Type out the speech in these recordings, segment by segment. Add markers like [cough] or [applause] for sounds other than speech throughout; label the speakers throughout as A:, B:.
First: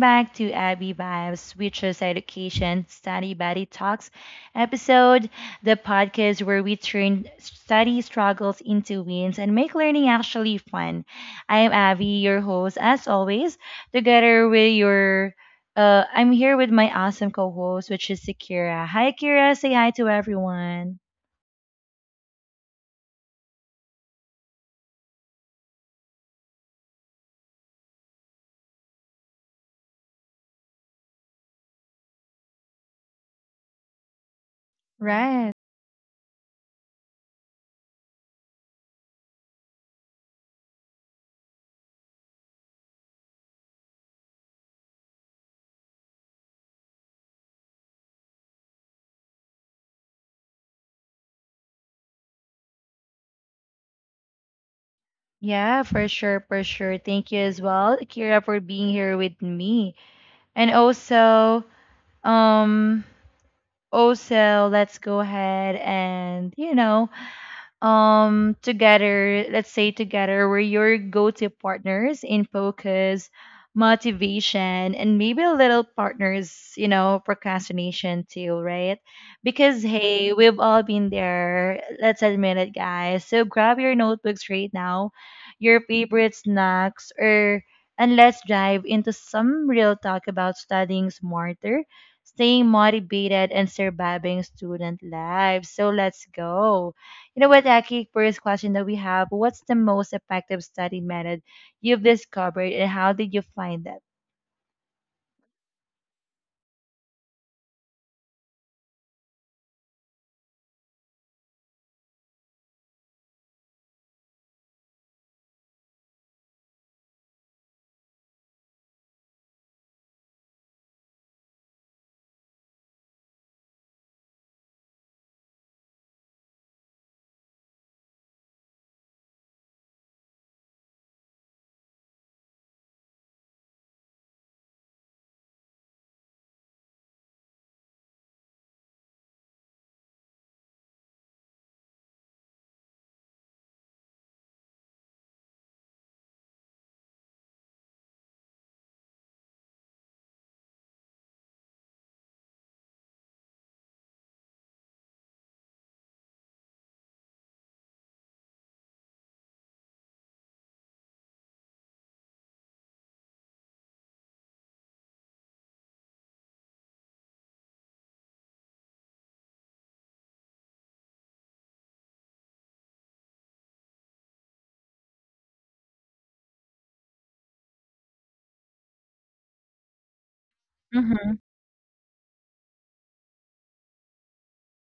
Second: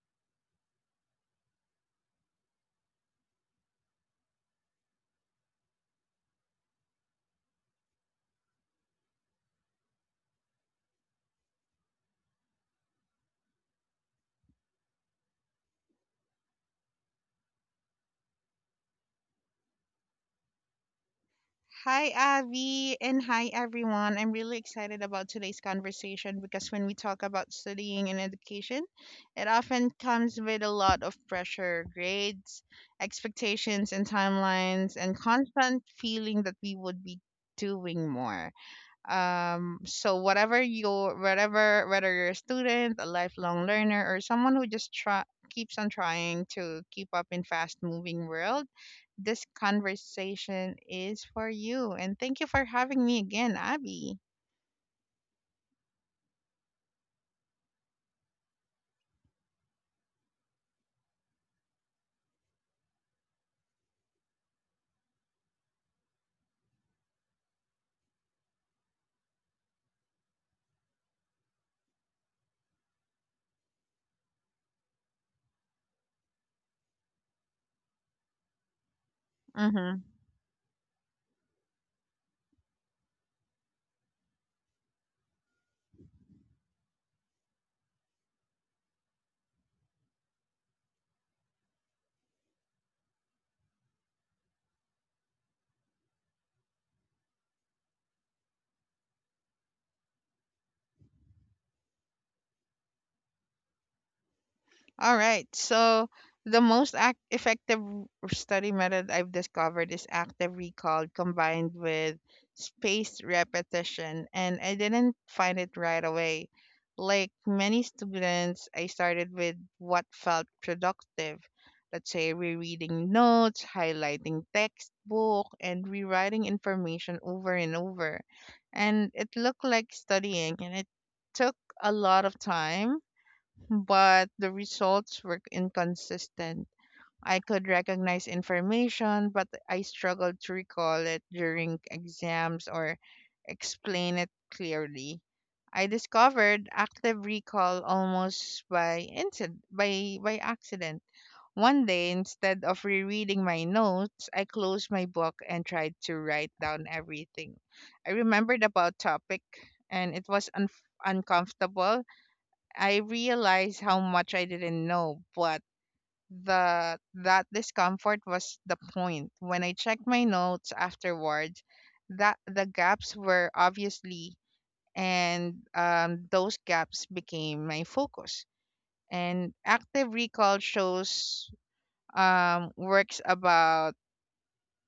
A: back to Abby Vibes, which is Education Study Buddy Talks episode, the podcast where we turn study struggles into wins and make learning actually fun. I am Abby, your host, as always, together with your. I'm here with my awesome co-host, which is Akira. Hi, Akira. Say hi to everyone.
B: Hi, Avi, and hi, everyone. I'm really excited about today's conversation because when we talk about studying and education, it often comes with a lot of pressure, grades, expectations, and timelines, and
A: Right.
B: constant feeling that we would be doing more. So whatever your whatever whether you're a student, a lifelong learner, or someone who just try keeps on trying to keep up in fast moving world, this conversation is for you. And thank you for having me again, Abby.
A: Yeah, for sure, for sure. Thank you as well, Akira, for being here with me. And also, um, also, let's go ahead, and together, let's say, together, we're your go-to partners in focus, motivation, and maybe a little partners, procrastination too, right? Because,
B: Mm-hmm.
A: hey, we've all been there. Let's admit it, guys. So grab your notebooks right now, your favorite snacks, or and let's dive into some real talk about studying smarter, staying motivated, and surviving student life. So let's go. You know what, Aki? First question that we have: what's the most effective study method you've discovered, and how did you find that?
B: All right. So the most effective study method I've discovered is active recall combined with spaced repetition, and I didn't find it right away. Like many students, I started with what felt productive. Let's say rereading notes, highlighting textbook, and rewriting information over and over. And it looked like studying, and it took a lot of time, but the results were inconsistent. I could recognize information, but I struggled to recall it during exams or explain it clearly. I discovered active recall almost by incident, by accident. One day, instead of rereading my notes, I closed my book and tried to write down everything I remembered about topic, and it was uncomfortable. I realized how much I didn't know, but the that discomfort was the point. When I checked my notes afterwards, that the gaps were obviously, and those gaps became my focus. And active recall
A: Mm-hmm.
B: shows works about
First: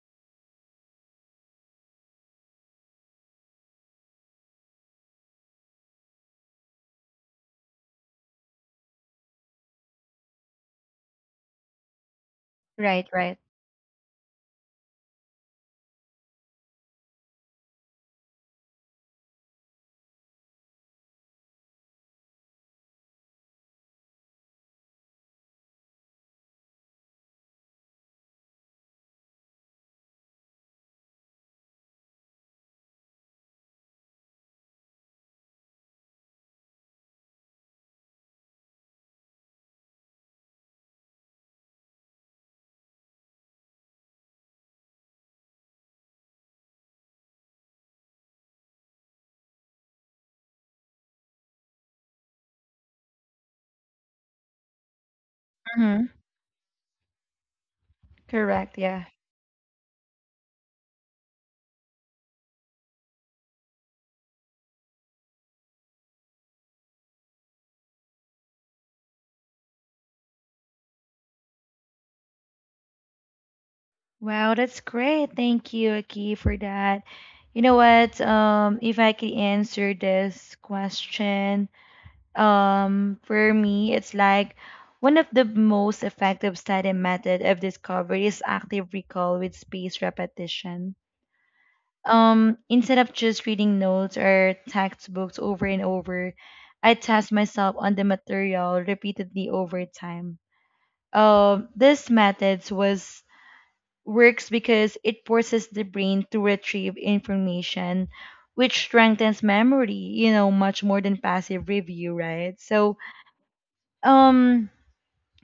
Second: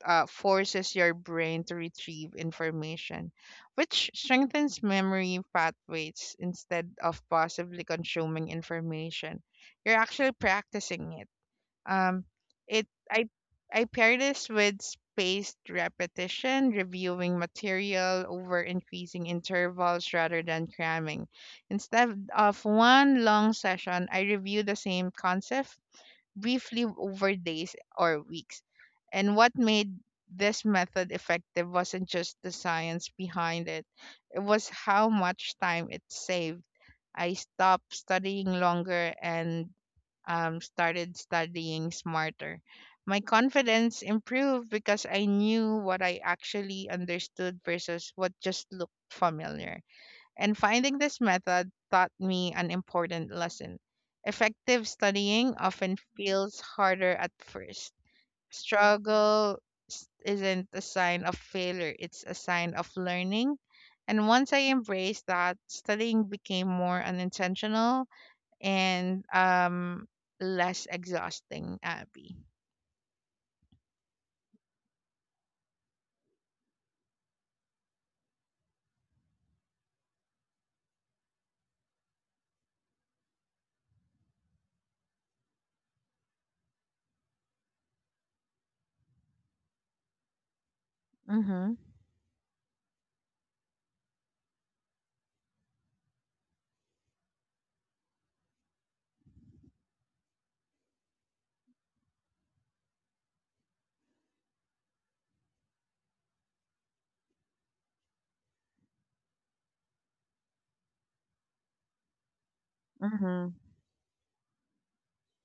B: forces your brain to retrieve information, which strengthens memory pathways instead of possibly consuming information. You're actually practicing it. Um, it
A: Right,
B: I
A: right.
B: I pair this with spaced repetition, reviewing material over increasing intervals rather than cramming. Instead of one long session, I review the same concept briefly over days or weeks. And what made this method effective wasn't just the science behind it, it was how much time it saved. I stopped studying longer and started studying smarter. My confidence improved because I knew what I actually understood versus what just looked familiar, and finding this method taught me an important lesson. Effective studying often
A: Mm-hmm.
B: feels harder at first.
A: Correct. Yeah.
B: Struggle isn't a sign of failure, it's a sign of learning. And once I embraced that, studying became more unintentional and less exhausting, Abby.
A: Wow, that's great. Thank you, Aki, for that. You know what? If I could answer this question, for me, it's like one of the most effective study method I've discovered is active recall with spaced repetition.
B: Mhm.
A: Instead of just reading notes or textbooks over and over, I test myself on the material repeatedly over time. This method was works because it forces the brain to retrieve information, which strengthens memory, much more than passive review, right? So,
B: Mhm.
A: um,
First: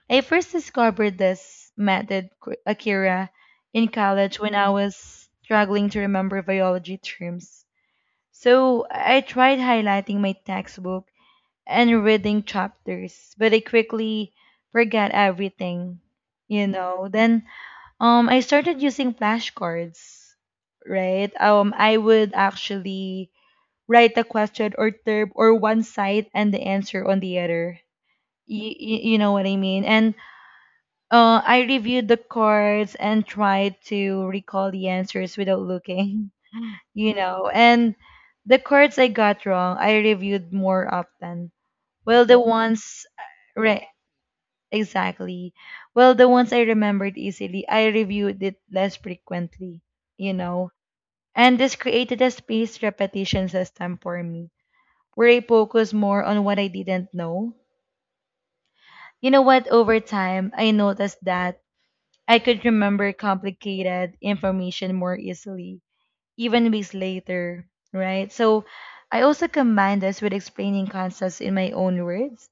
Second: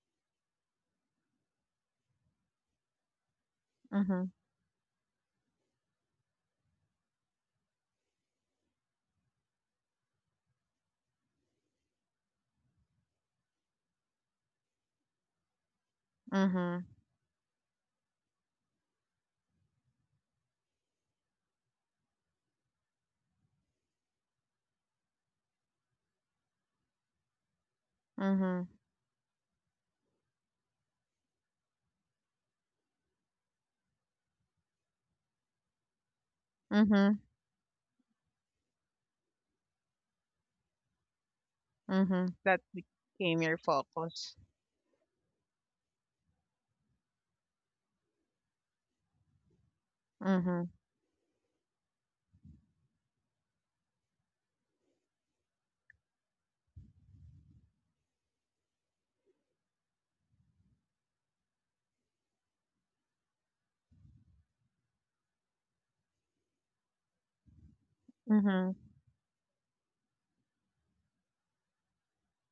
A: I first discovered this method, Akira, in
B: Mhm.
A: college when I was struggling to remember biology terms, so I tried highlighting my textbook and reading chapters, but I quickly forgot everything, you
B: Mhm.
A: know. Then I started using flashcards, right? I would actually write a question or term or one side and the answer on the other.
B: Mhm.
A: You, you know what I mean? And I reviewed the cards and tried to recall the answers without looking. [laughs]
B: Mhm.
A: And the cards I got wrong, I reviewed more often. Well,
B: Mhm.
A: the
B: That
A: ones,
B: became your
A: right,
B: focus.
A: exactly. Well, the ones I remembered easily, I reviewed it less frequently, you know.
B: Mhm.
A: And this created a spaced repetition system for me, where I focus more on what I didn't know. You know what? Over time, I noticed that I could remember complicated information more easily even weeks later, right? So
B: Mhm.
A: I also combine this with explaining concepts in my own words,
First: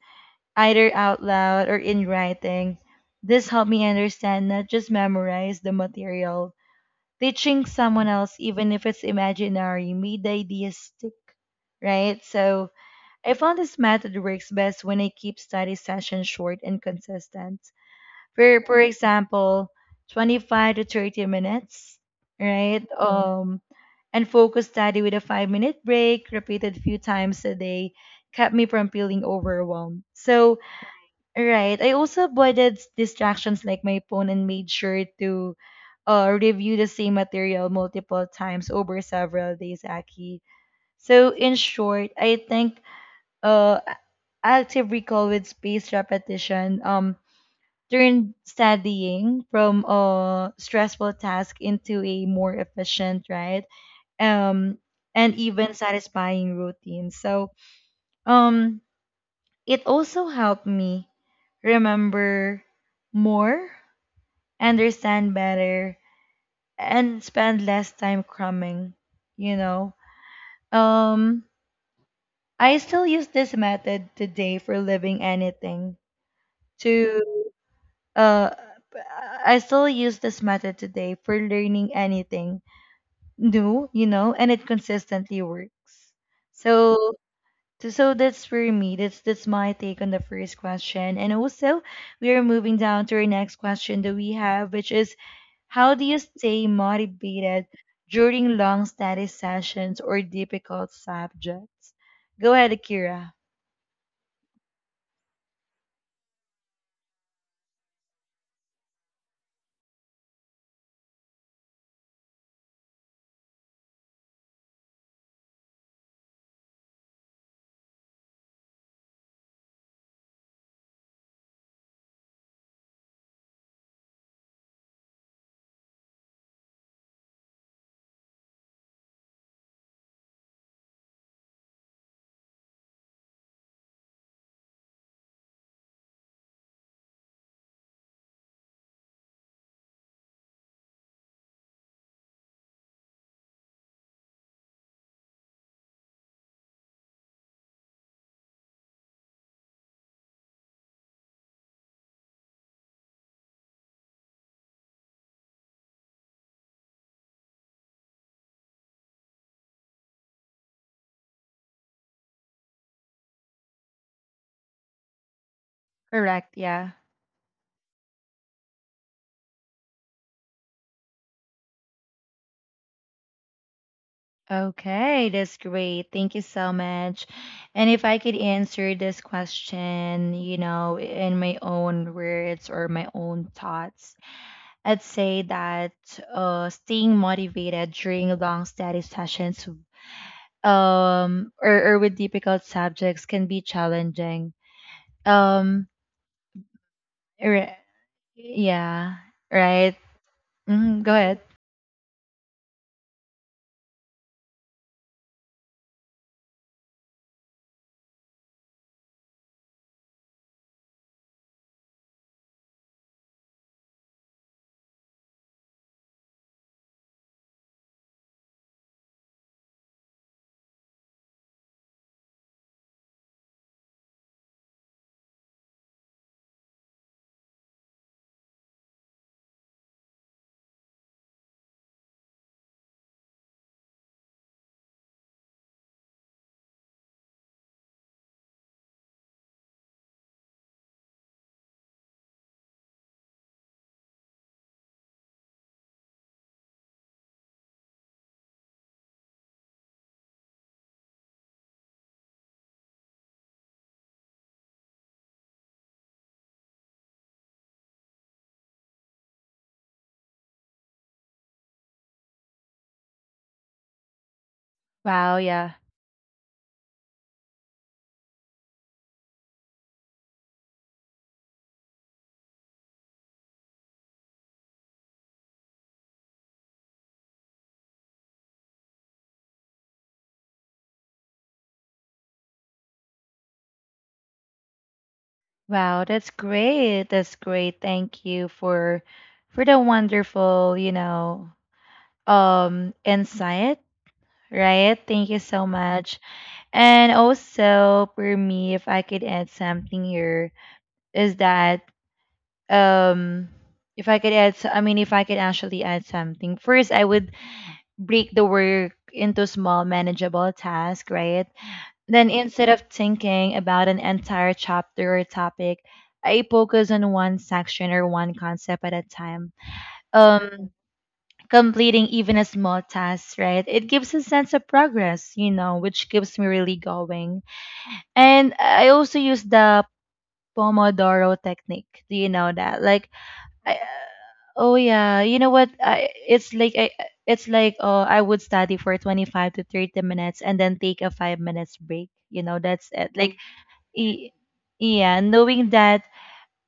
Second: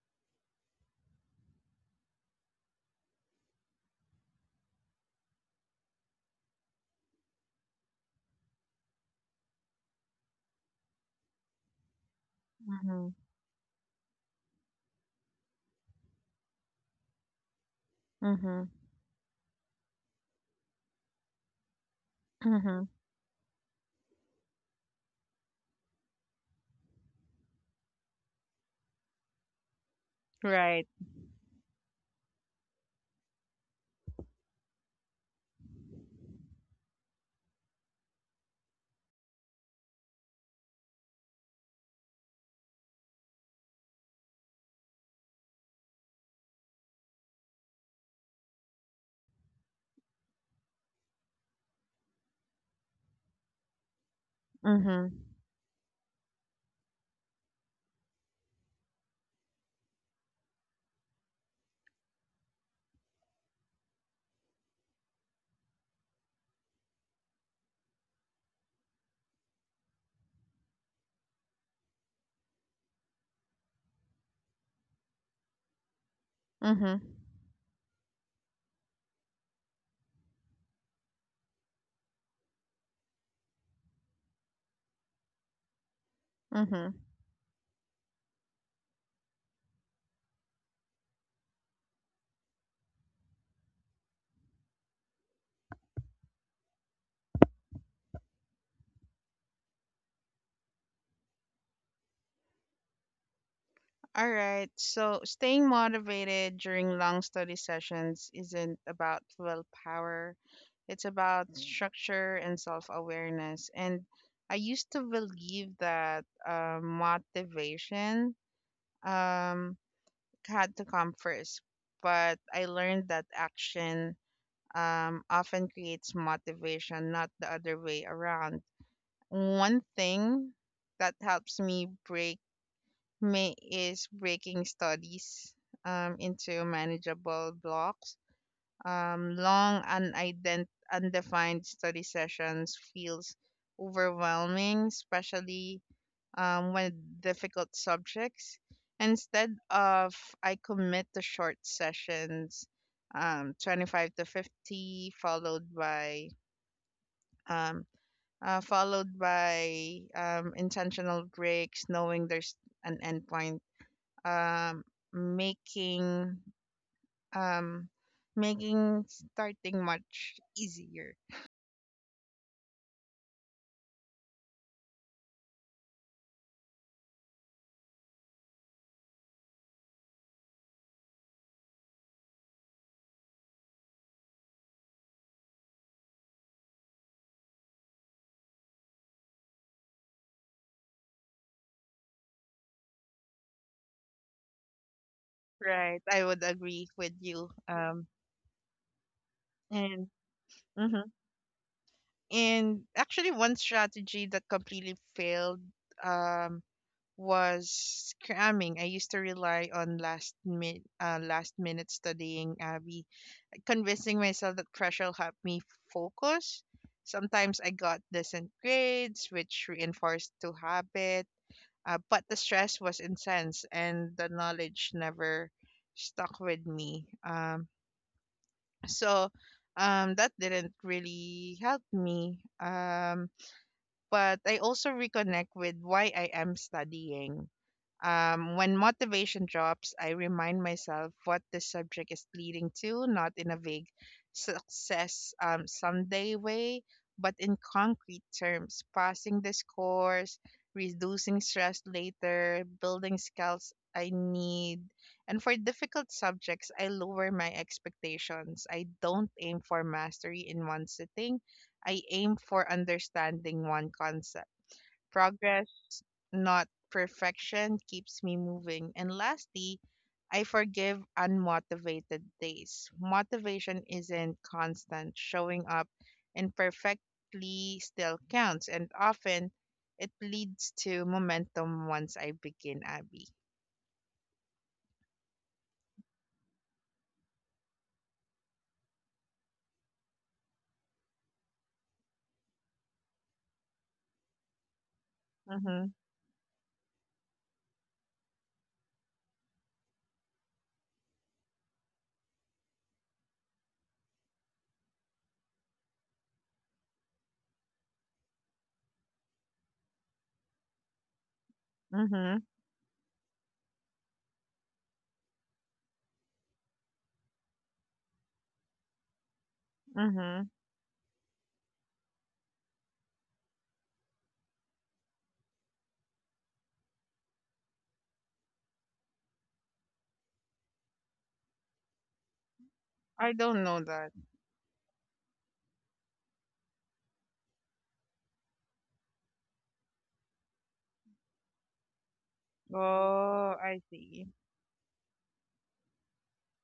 A: either out loud or in writing. This helped me understand, not just memorize the material. Teaching someone else, even if it's imaginary, made the idea stick, right? So
B: Mhm.
A: I found this method works best when I keep study sessions short and consistent. for
B: Mhm.
A: for example, 25 to 30 minutes, right?
B: Mhm.
A: Mm. And focus study with a 5-minute break repeated few times a day kept me from feeling overwhelmed. So
B: Right.
A: right, I also avoided distractions like my phone, and made sure to review the same material multiple times over several days, Aki. So, in short, I think uh active recall with spaced repetition turned studying from a stressful task into a more efficient, right? Um,
B: Mhm.
A: and even satisfying routine. So, um, it also helped me remember more, understand better, and spend less time crumbing, you know. Um, I still use this method today for living anything
B: Mhm.
A: to. uh, I still use this method today for learning anything new, you know, and it consistently works.
B: Mhm.
A: So, so, that's for me. That's my take on the first question. And also, we are moving down to our next question that we have, which is, how do you stay motivated during long study sessions or difficult subjects? Go ahead, Akira.
B: All right. So staying motivated during long study sessions isn't about willpower. It's about structure and self-awareness. And I used to believe that motivation um, had to come first, but I learned that action often creates motivation, not the other way around. One thing that helps me break May is breaking studies into manageable blocks. Long undefined study sessions feels overwhelming, especially when difficult subjects. Instead of I commit to short sessions, 25 to 50, followed by um, followed by intentional breaks, knowing there's an endpoint, um, making
A: Correct. Yeah.
B: um, making starting much easier.
A: Okay, that's great. Thank you so much. And if I could answer this question, in my own words or my own thoughts, I'd say that staying motivated during long study sessions, or with difficult subjects can be challenging. Um,
B: Right, I would agree with you.
A: ri- yeah, right.
B: And
A: Mhm, go
B: mhm.
A: ahead.
B: And actually, one strategy that completely failed um, was cramming. I used to rely on last minute studying, Abby, convincing myself that pressure will help me focus. Sometimes I got decent grades, which reinforced to habit. But the stress was intense and the knowledge never stuck with me. So that didn't really help me. But I also reconnect with why I am studying. When motivation drops, I remind myself what the subject is leading to, not in a vague success someday way, but in concrete terms, passing this course, reducing stress later, building skills I need. And for difficult subjects, I lower my expectations. I don't aim for mastery in one sitting. I aim for understanding one concept.
A: Wow,
B: Progress,
A: yeah.
B: not perfection, keeps me moving. And lastly, I forgive unmotivated days. Motivation isn't constant. Showing up imperfectly still counts, and often it leads to momentum once I begin, Abby.
A: Wow, that's great. That's great. Thank you for the wonderful, you know, insight, right? Thank you so
B: Mm-hmm.
A: much. And also for me, if I could add something here, is that um if I could add, so- I mean, if I could actually add something, first I would break the work into small, manageable tasks, right? Then,
B: Mm-hmm.
A: instead of thinking about an entire chapter or topic, I focus on one section or one concept at a time.
B: Mm-hmm.
A: Um, Completing even a small task, right? It gives a sense of progress, which keeps me really going. And I also use the Pomodoro technique. Do you know that? Like,
B: I don't
A: I,
B: know that.
A: oh yeah, you know what? I it's like oh I would study for 25 to 30 minutes and then take a 5 minutes break. You know, that's it. Like,
B: Oh, I
A: Y-
B: see.
A: Yeah, knowing that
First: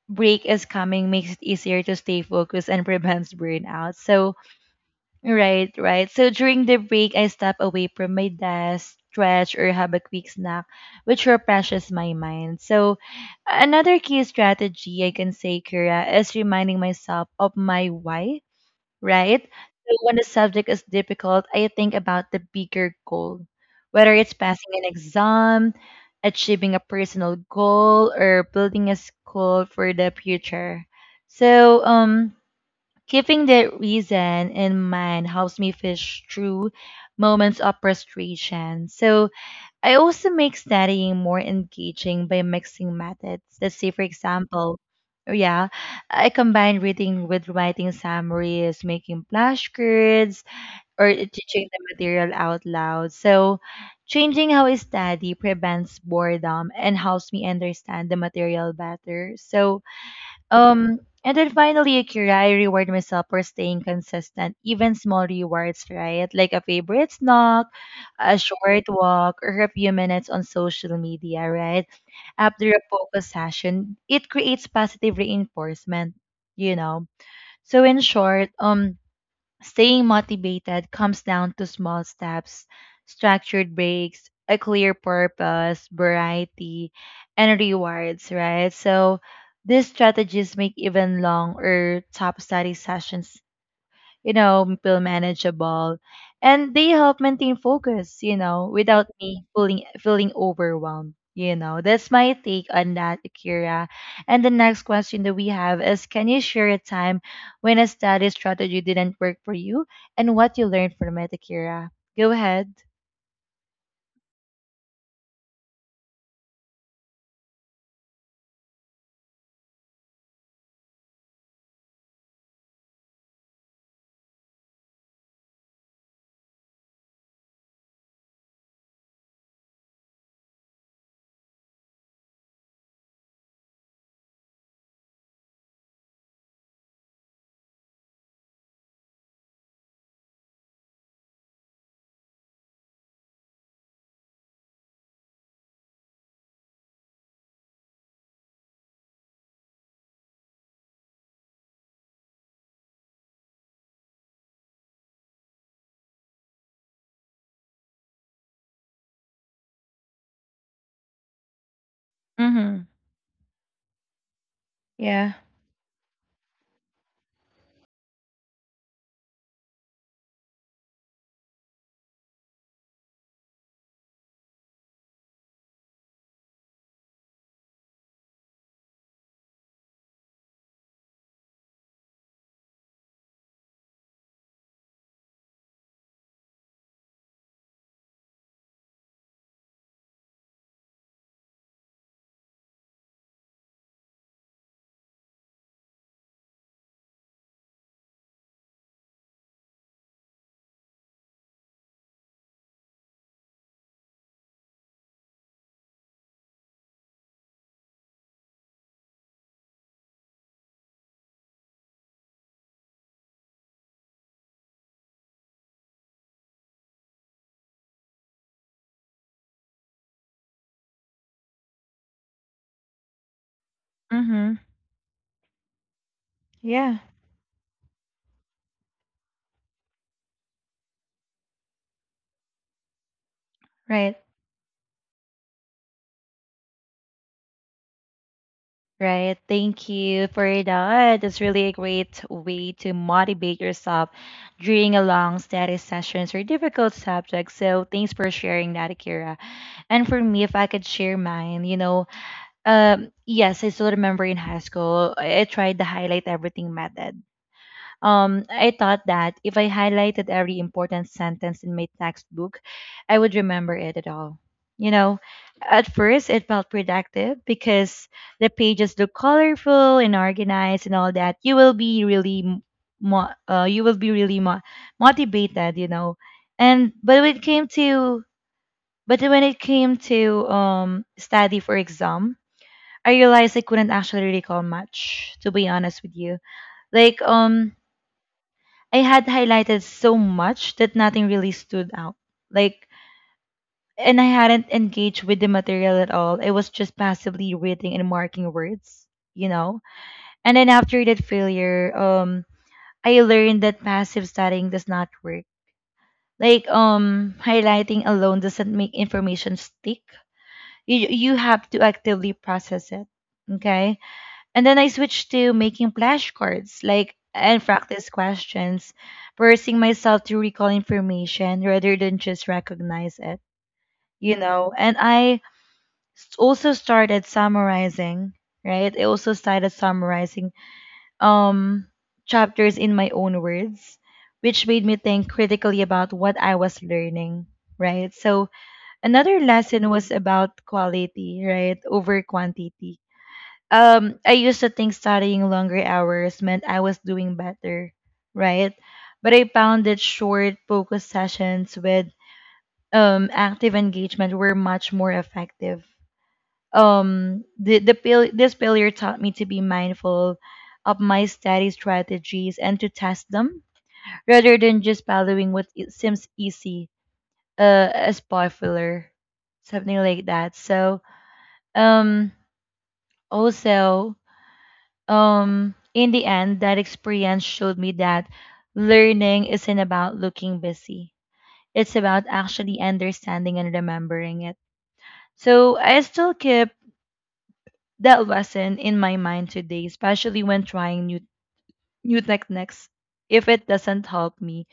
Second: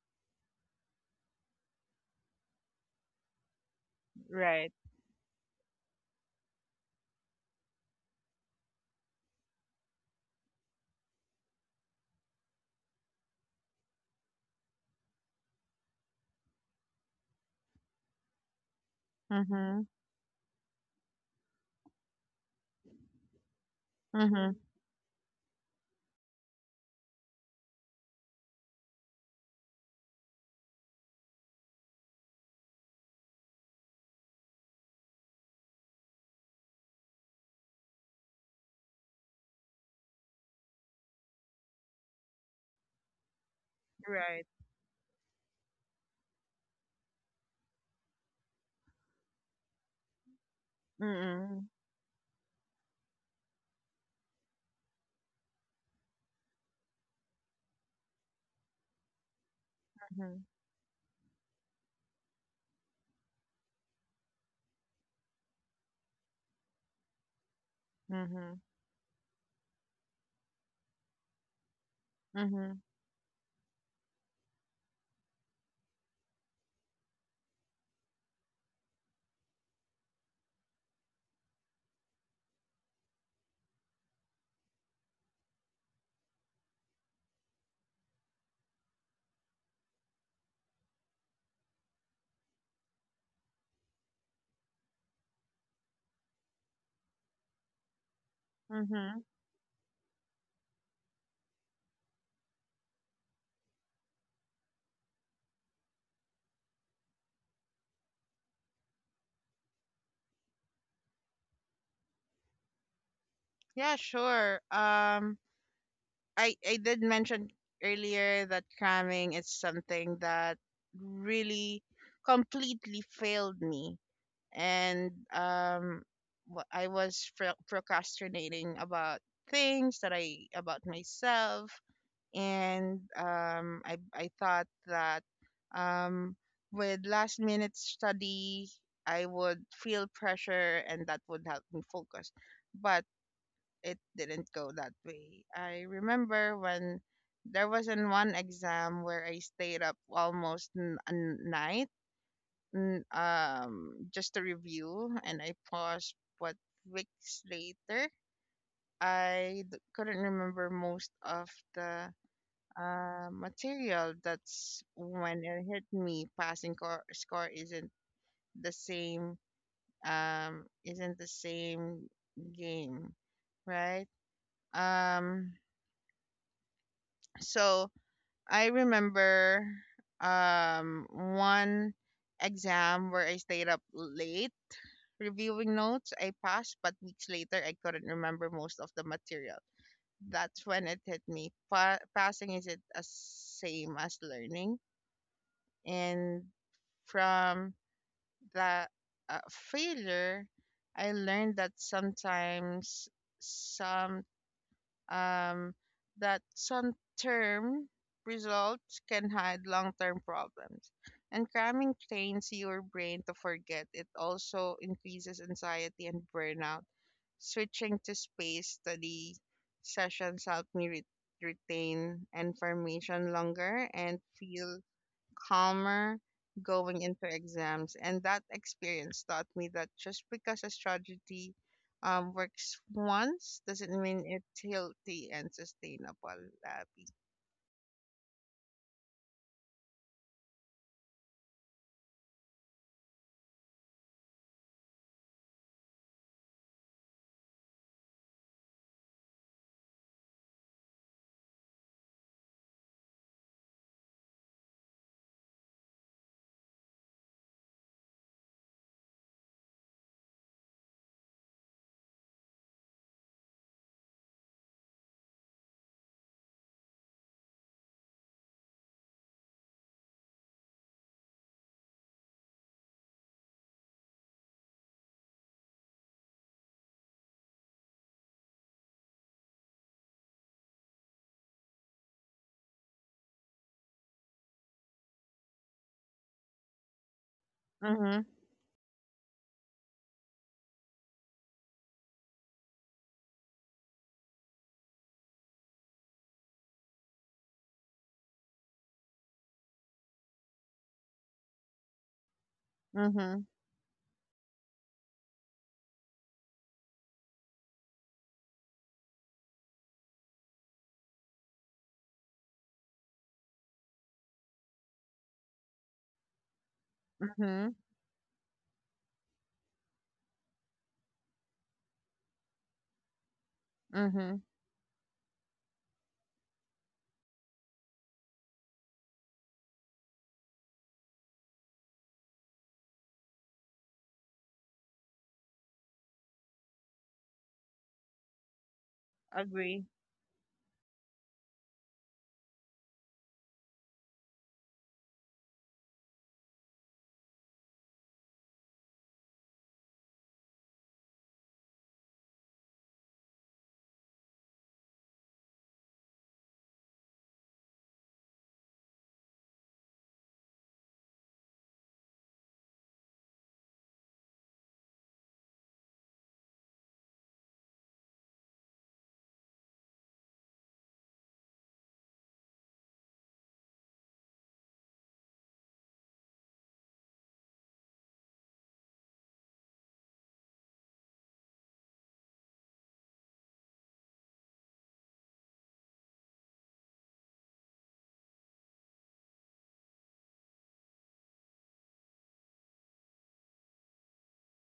A: break is coming makes it easier to stay focused and prevents burnout. So,
B: Right.
A: right, right. So, during the break, I step away from my desk, stretch, or have a quick snack, which refreshes my mind. So, another key strategy I can say, Kira, is reminding myself of my why, right?
B: Mm-hmm.
A: So when the subject is difficult, I think about the bigger goal, whether it's
B: Mm-hmm.
A: passing an exam, achieving a personal goal, or building a school for the future. So, keeping the reason in mind helps me fish through moments of frustration. So, I also make studying more engaging by mixing methods. Let's say, for
B: Right.
A: example, oh, yeah, I combine reading with writing summaries, making flashcards, or
B: Mm-mm.
A: teaching the material out loud. So, changing how I study prevents boredom and helps me understand the material better. So,
B: Mhm,
A: um, and then finally, Akira, I reward myself for staying consistent. Even small rewards, right? Like a favorite snack, a
B: mhm,
A: short walk, or a few minutes on social media, right? After
B: mhm,
A: a focus session, it creates positive reinforcement, you know. So, in short, staying motivated comes down to small steps, structured breaks, a clear purpose, variety, and rewards, right? So these strategies make even long or top study sessions, feel manageable. And they help maintain focus, without
B: mhm.
A: me feeling overwhelmed. You know, that's my take on that, Akira. And the next question that we have is, can you share a time when a study strategy didn't work for you and what you learned from it, Akira? Go ahead.
B: Yeah, sure. I did mention earlier that cramming is something that really completely failed me, and I was procrastinating about things that I about myself, and I thought that um, with last minute study I would feel pressure and that would help me focus, but it didn't go that way. I remember when there was in one exam where I stayed up almost a night, just to review, and I paused what weeks later. I couldn't remember most of the
A: Mm-hmm.
B: material. That's
A: Yeah.
B: when it hit me. Score isn't the same. Isn't the same game, right? Um, so I remember one exam where I stayed up late reviewing notes. I passed, but weeks later I couldn't remember most of the material. That's when it hit me. Passing isn't as same as learning. And from that failure, I learned that sometimes some um, some term results can hide long-term problems. And cramming trains your brain to forget. It also increases anxiety and burnout. Switching to space study sessions help me retain information longer and
A: Mm-hmm.
B: feel calmer
A: Yeah.
B: going into exams. And that experience taught me that just because a strategy works once doesn't
A: Right.
B: mean it's healthy and sustainable, Abby.
A: Right. Thank you for that. It's really a great way to motivate yourself during a long study sessions or difficult subjects. So thanks for sharing that, Akira. And for me, if I could share mine, yes, I still remember in high school, I tried the highlight everything method. I thought that if I highlighted every important sentence in my textbook, I would remember it at all. You know, at first it felt productive because the pages look colorful and organized and all that. You will be really, mo- uh, you will be really mo- motivated. And but when it came to, but when it came to study for exam, I realized I couldn't actually recall much. To be honest with you, like,
B: Mhm.
A: I had highlighted so much that nothing really stood out. Like, and I hadn't engaged with the material at all. I was just passively reading and marking words, you know? And then after that failure, I
B: Mhm.
A: learned that passive studying does not work. Like, highlighting alone doesn't make information stick. You have to actively process it. Okay. And then I switched to making flashcards, like and
B: Mhm.
A: practice questions, forcing myself to recall information rather than just recognize it, you
B: Mhm.
A: know. And I also started summarizing, right? I also started summarizing um chapters in my own words, which made me think critically about what I was learning, right? So another
B: Agree.
A: lesson was about quality, right, over quantity. I used to think studying longer hours meant I was doing better, right? But I found that short focused sessions with active engagement were much more effective. This failure taught me to be mindful of my study strategies and to test them rather than just following what it seems easy, as popular, something like that. So, um also, in the end, that experience showed me that learning isn't about looking busy, it's about actually understanding and remembering it. So I still keep that lesson in my mind today, especially when trying new tech next. If it doesn't help me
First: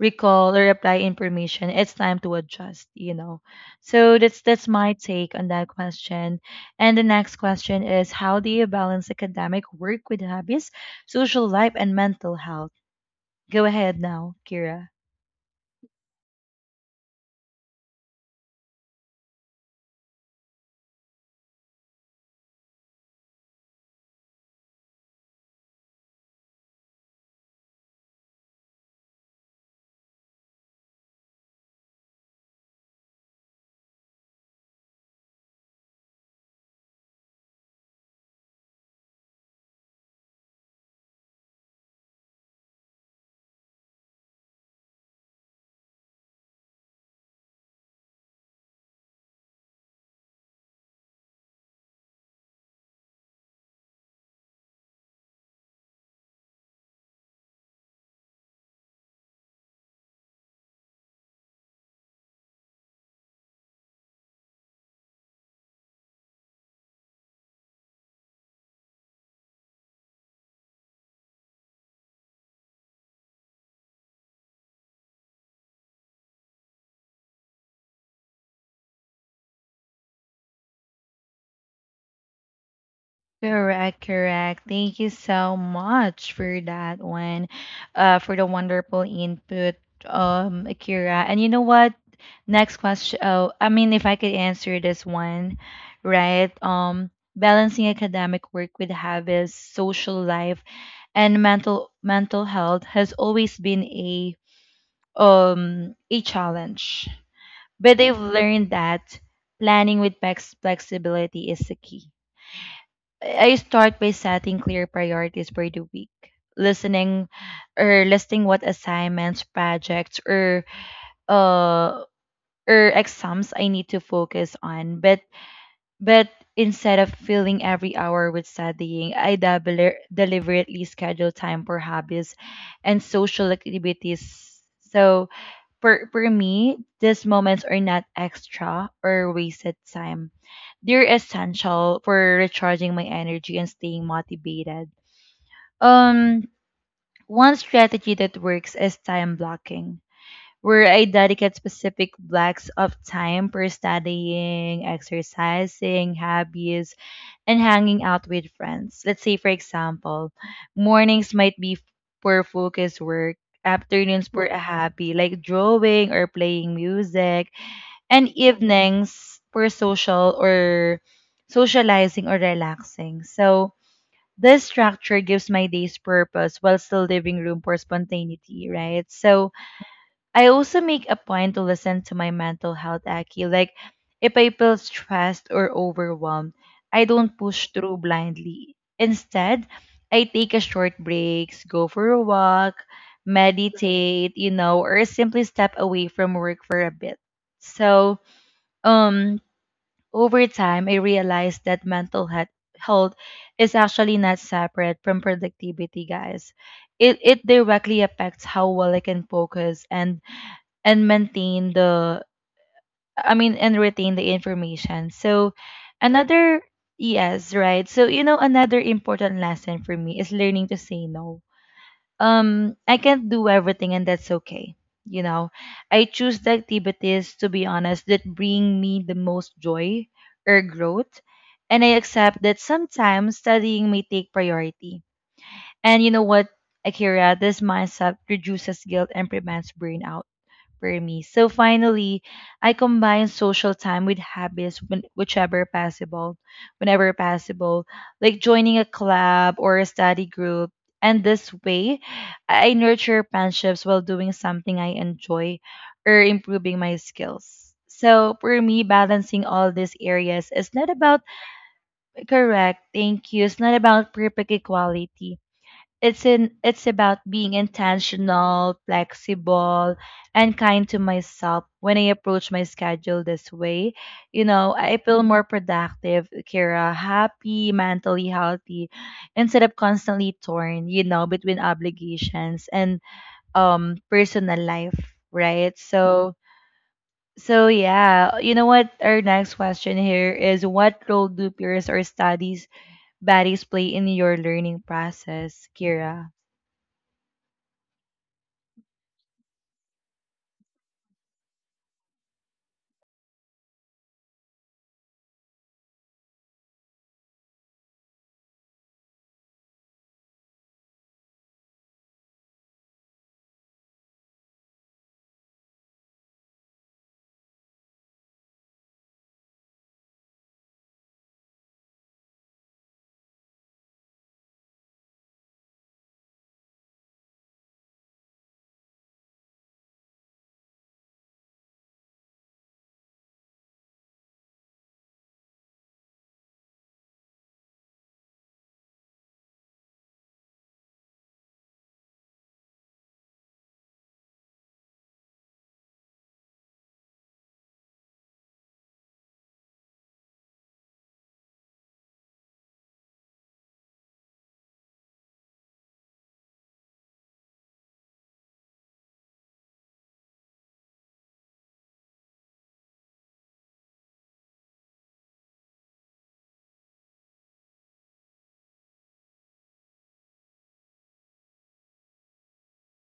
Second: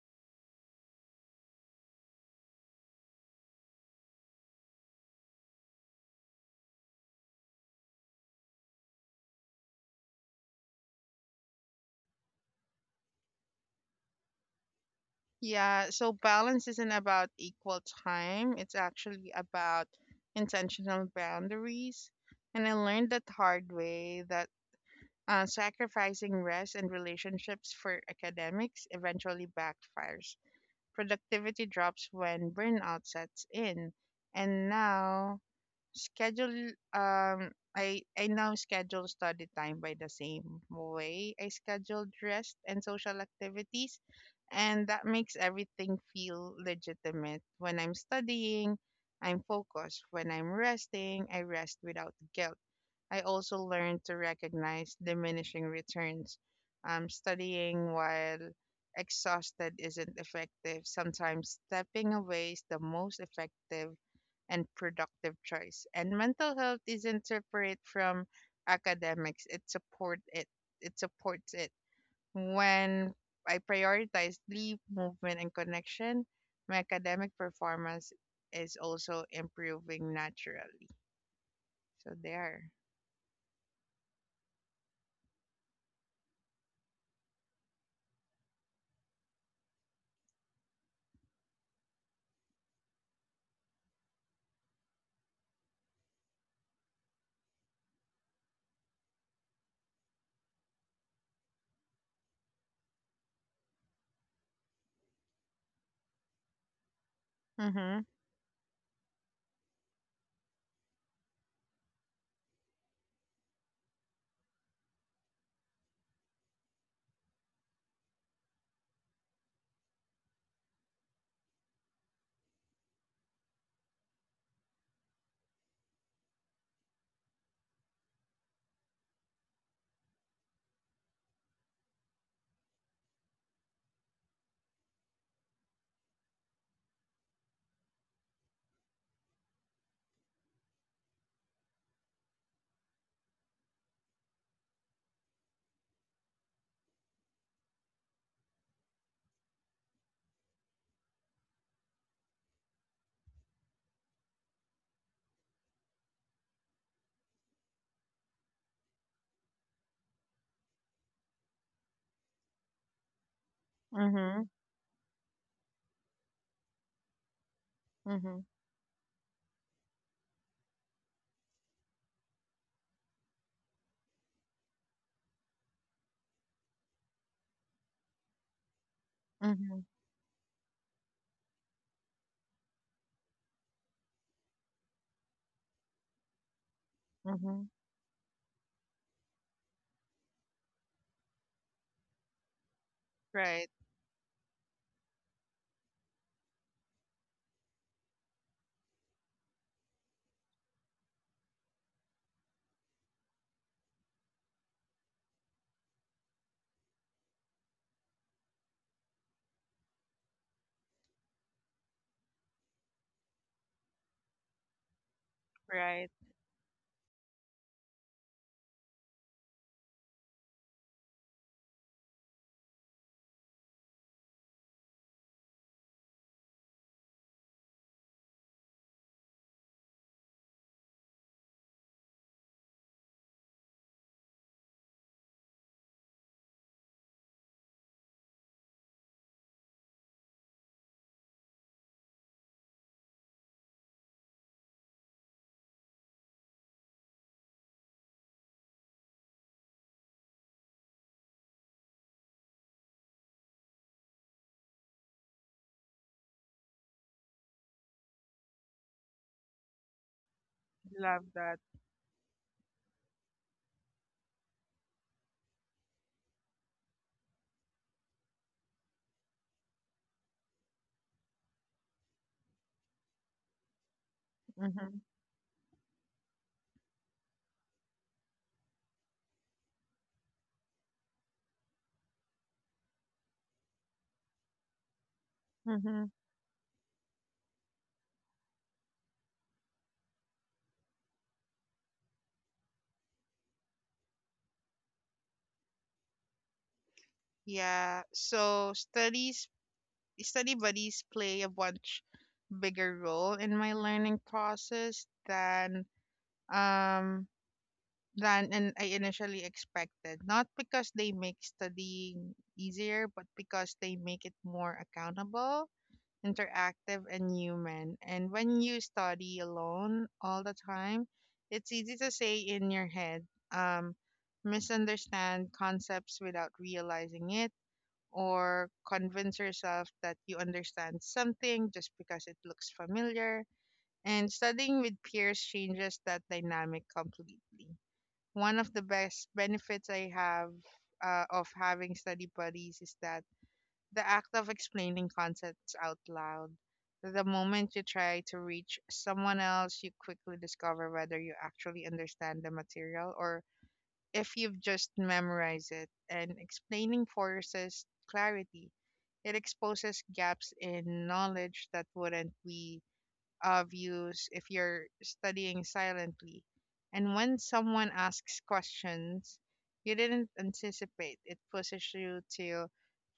A: recall or apply information, it's time to adjust, So that's my take on that question. And the next question is, how do you balance academic work with hobbies, social life, and mental health? Go ahead now, Kira.
B: Yeah, so balance isn't about equal time. It's actually about intentional boundaries. And I learned that hard way that sacrificing rest and relationships for academics eventually backfires. Productivity drops when burnout sets in. And now I now schedule study time by the same way I scheduled rest and social activities, and that makes everything feel legitimate. When I'm studying, I'm focused. When I'm resting, I rest without guilt. I also learned to recognize diminishing returns. Studying while exhausted isn't effective. Sometimes stepping away is the most effective and productive choice. And mental health isn't separate from academics. It supports it. When I prioritize sleep, movement, and connection, my academic performance is also improving naturally. So there.
A: Correct, correct. Thank you so much for that one, for the wonderful input, Akira. And you know what? Next question. Oh, I mean, if I could answer this one, right? Balancing academic work with habits, social life, and mental health has always been a challenge. But
B: Mhm.
A: they've learned that planning with flexibility is the key. I start by setting clear priorities for the week, listening or listing what assignments, projects, or uh or exams I need to focus on. But instead of filling every hour with studying, I double deliberately schedule time for hobbies and social activities. So for me, these moments are not extra or wasted time. They're essential for recharging my energy and staying motivated. Um, one strategy that works is time blocking, where I dedicate specific blocks of time for studying, exercising, hobbies, and hanging out with friends. Let's say, for example, mornings might be for focused work, afternoons for
B: Mhm.
A: a hobby like drawing or playing music, and
B: Mhm.
A: evenings for socializing or relaxing. So this structure gives my days purpose while still leaving room for spontaneity, right? So
B: Mhm.
A: I also make a point to listen to my mental health, Aki. Like, if I feel stressed or overwhelmed, I don't
B: Mhm.
A: push through blindly. Instead, I take a short breaks, go for a walk,
B: Right,
A: meditate, you know, or simply step away from work for a bit. So, um, over time, I realized that mental health is actually not separate from productivity, guys. It directly affects how well I can focus and maintain the I mean and retain the information. So
B: right.
A: another yes, right. So you know another important lesson for me is learning to say no. I can't do everything, and that's okay. You know, I choose the activities, to be honest, that bring me the most joy or growth, and I accept that sometimes studying may take priority. And you know what, Akira, this mindset reduces guilt and prevents burnout for me. So finally, I combine social time with habits whenever possible, like joining a club or a study group. And this way, I nurture friendships while doing something I enjoy or improving my skills. So for me, balancing all these areas is not about
B: Love that.
A: correct. Thank you. It's not about perfect equality. It's about being intentional, flexible, and kind to myself. When I approach my schedule this way, you know,
B: Mhm.
A: I feel more productive, Kira, happy, mentally healthy, instead of constantly torn, you know, between obligations and personal life, right?
B: Mhm.
A: So so yeah, you know what? Our next question here is what role do peers or studies buddies play in your learning process, Kira?
B: Yeah. So studies study buddies play a much bigger role in my learning process um than and I initially expected. Not because they make studying easier, but because they make it more accountable, interactive, and human. And when you study alone all the time, it's easy to say in your head, um, misunderstand concepts without realizing it, or convince yourself that you understand something just because it looks familiar. And studying with peers changes that dynamic completely. One of the best benefits I have of having study buddies is that the act of explaining concepts out loud. The moment you try to reach someone else, you quickly discover whether you actually understand the material or if you've just memorized it. And explaining forces clarity. It exposes gaps in knowledge that wouldn't be of use if you're studying silently. And when someone asks questions you didn't anticipate, it pushes you to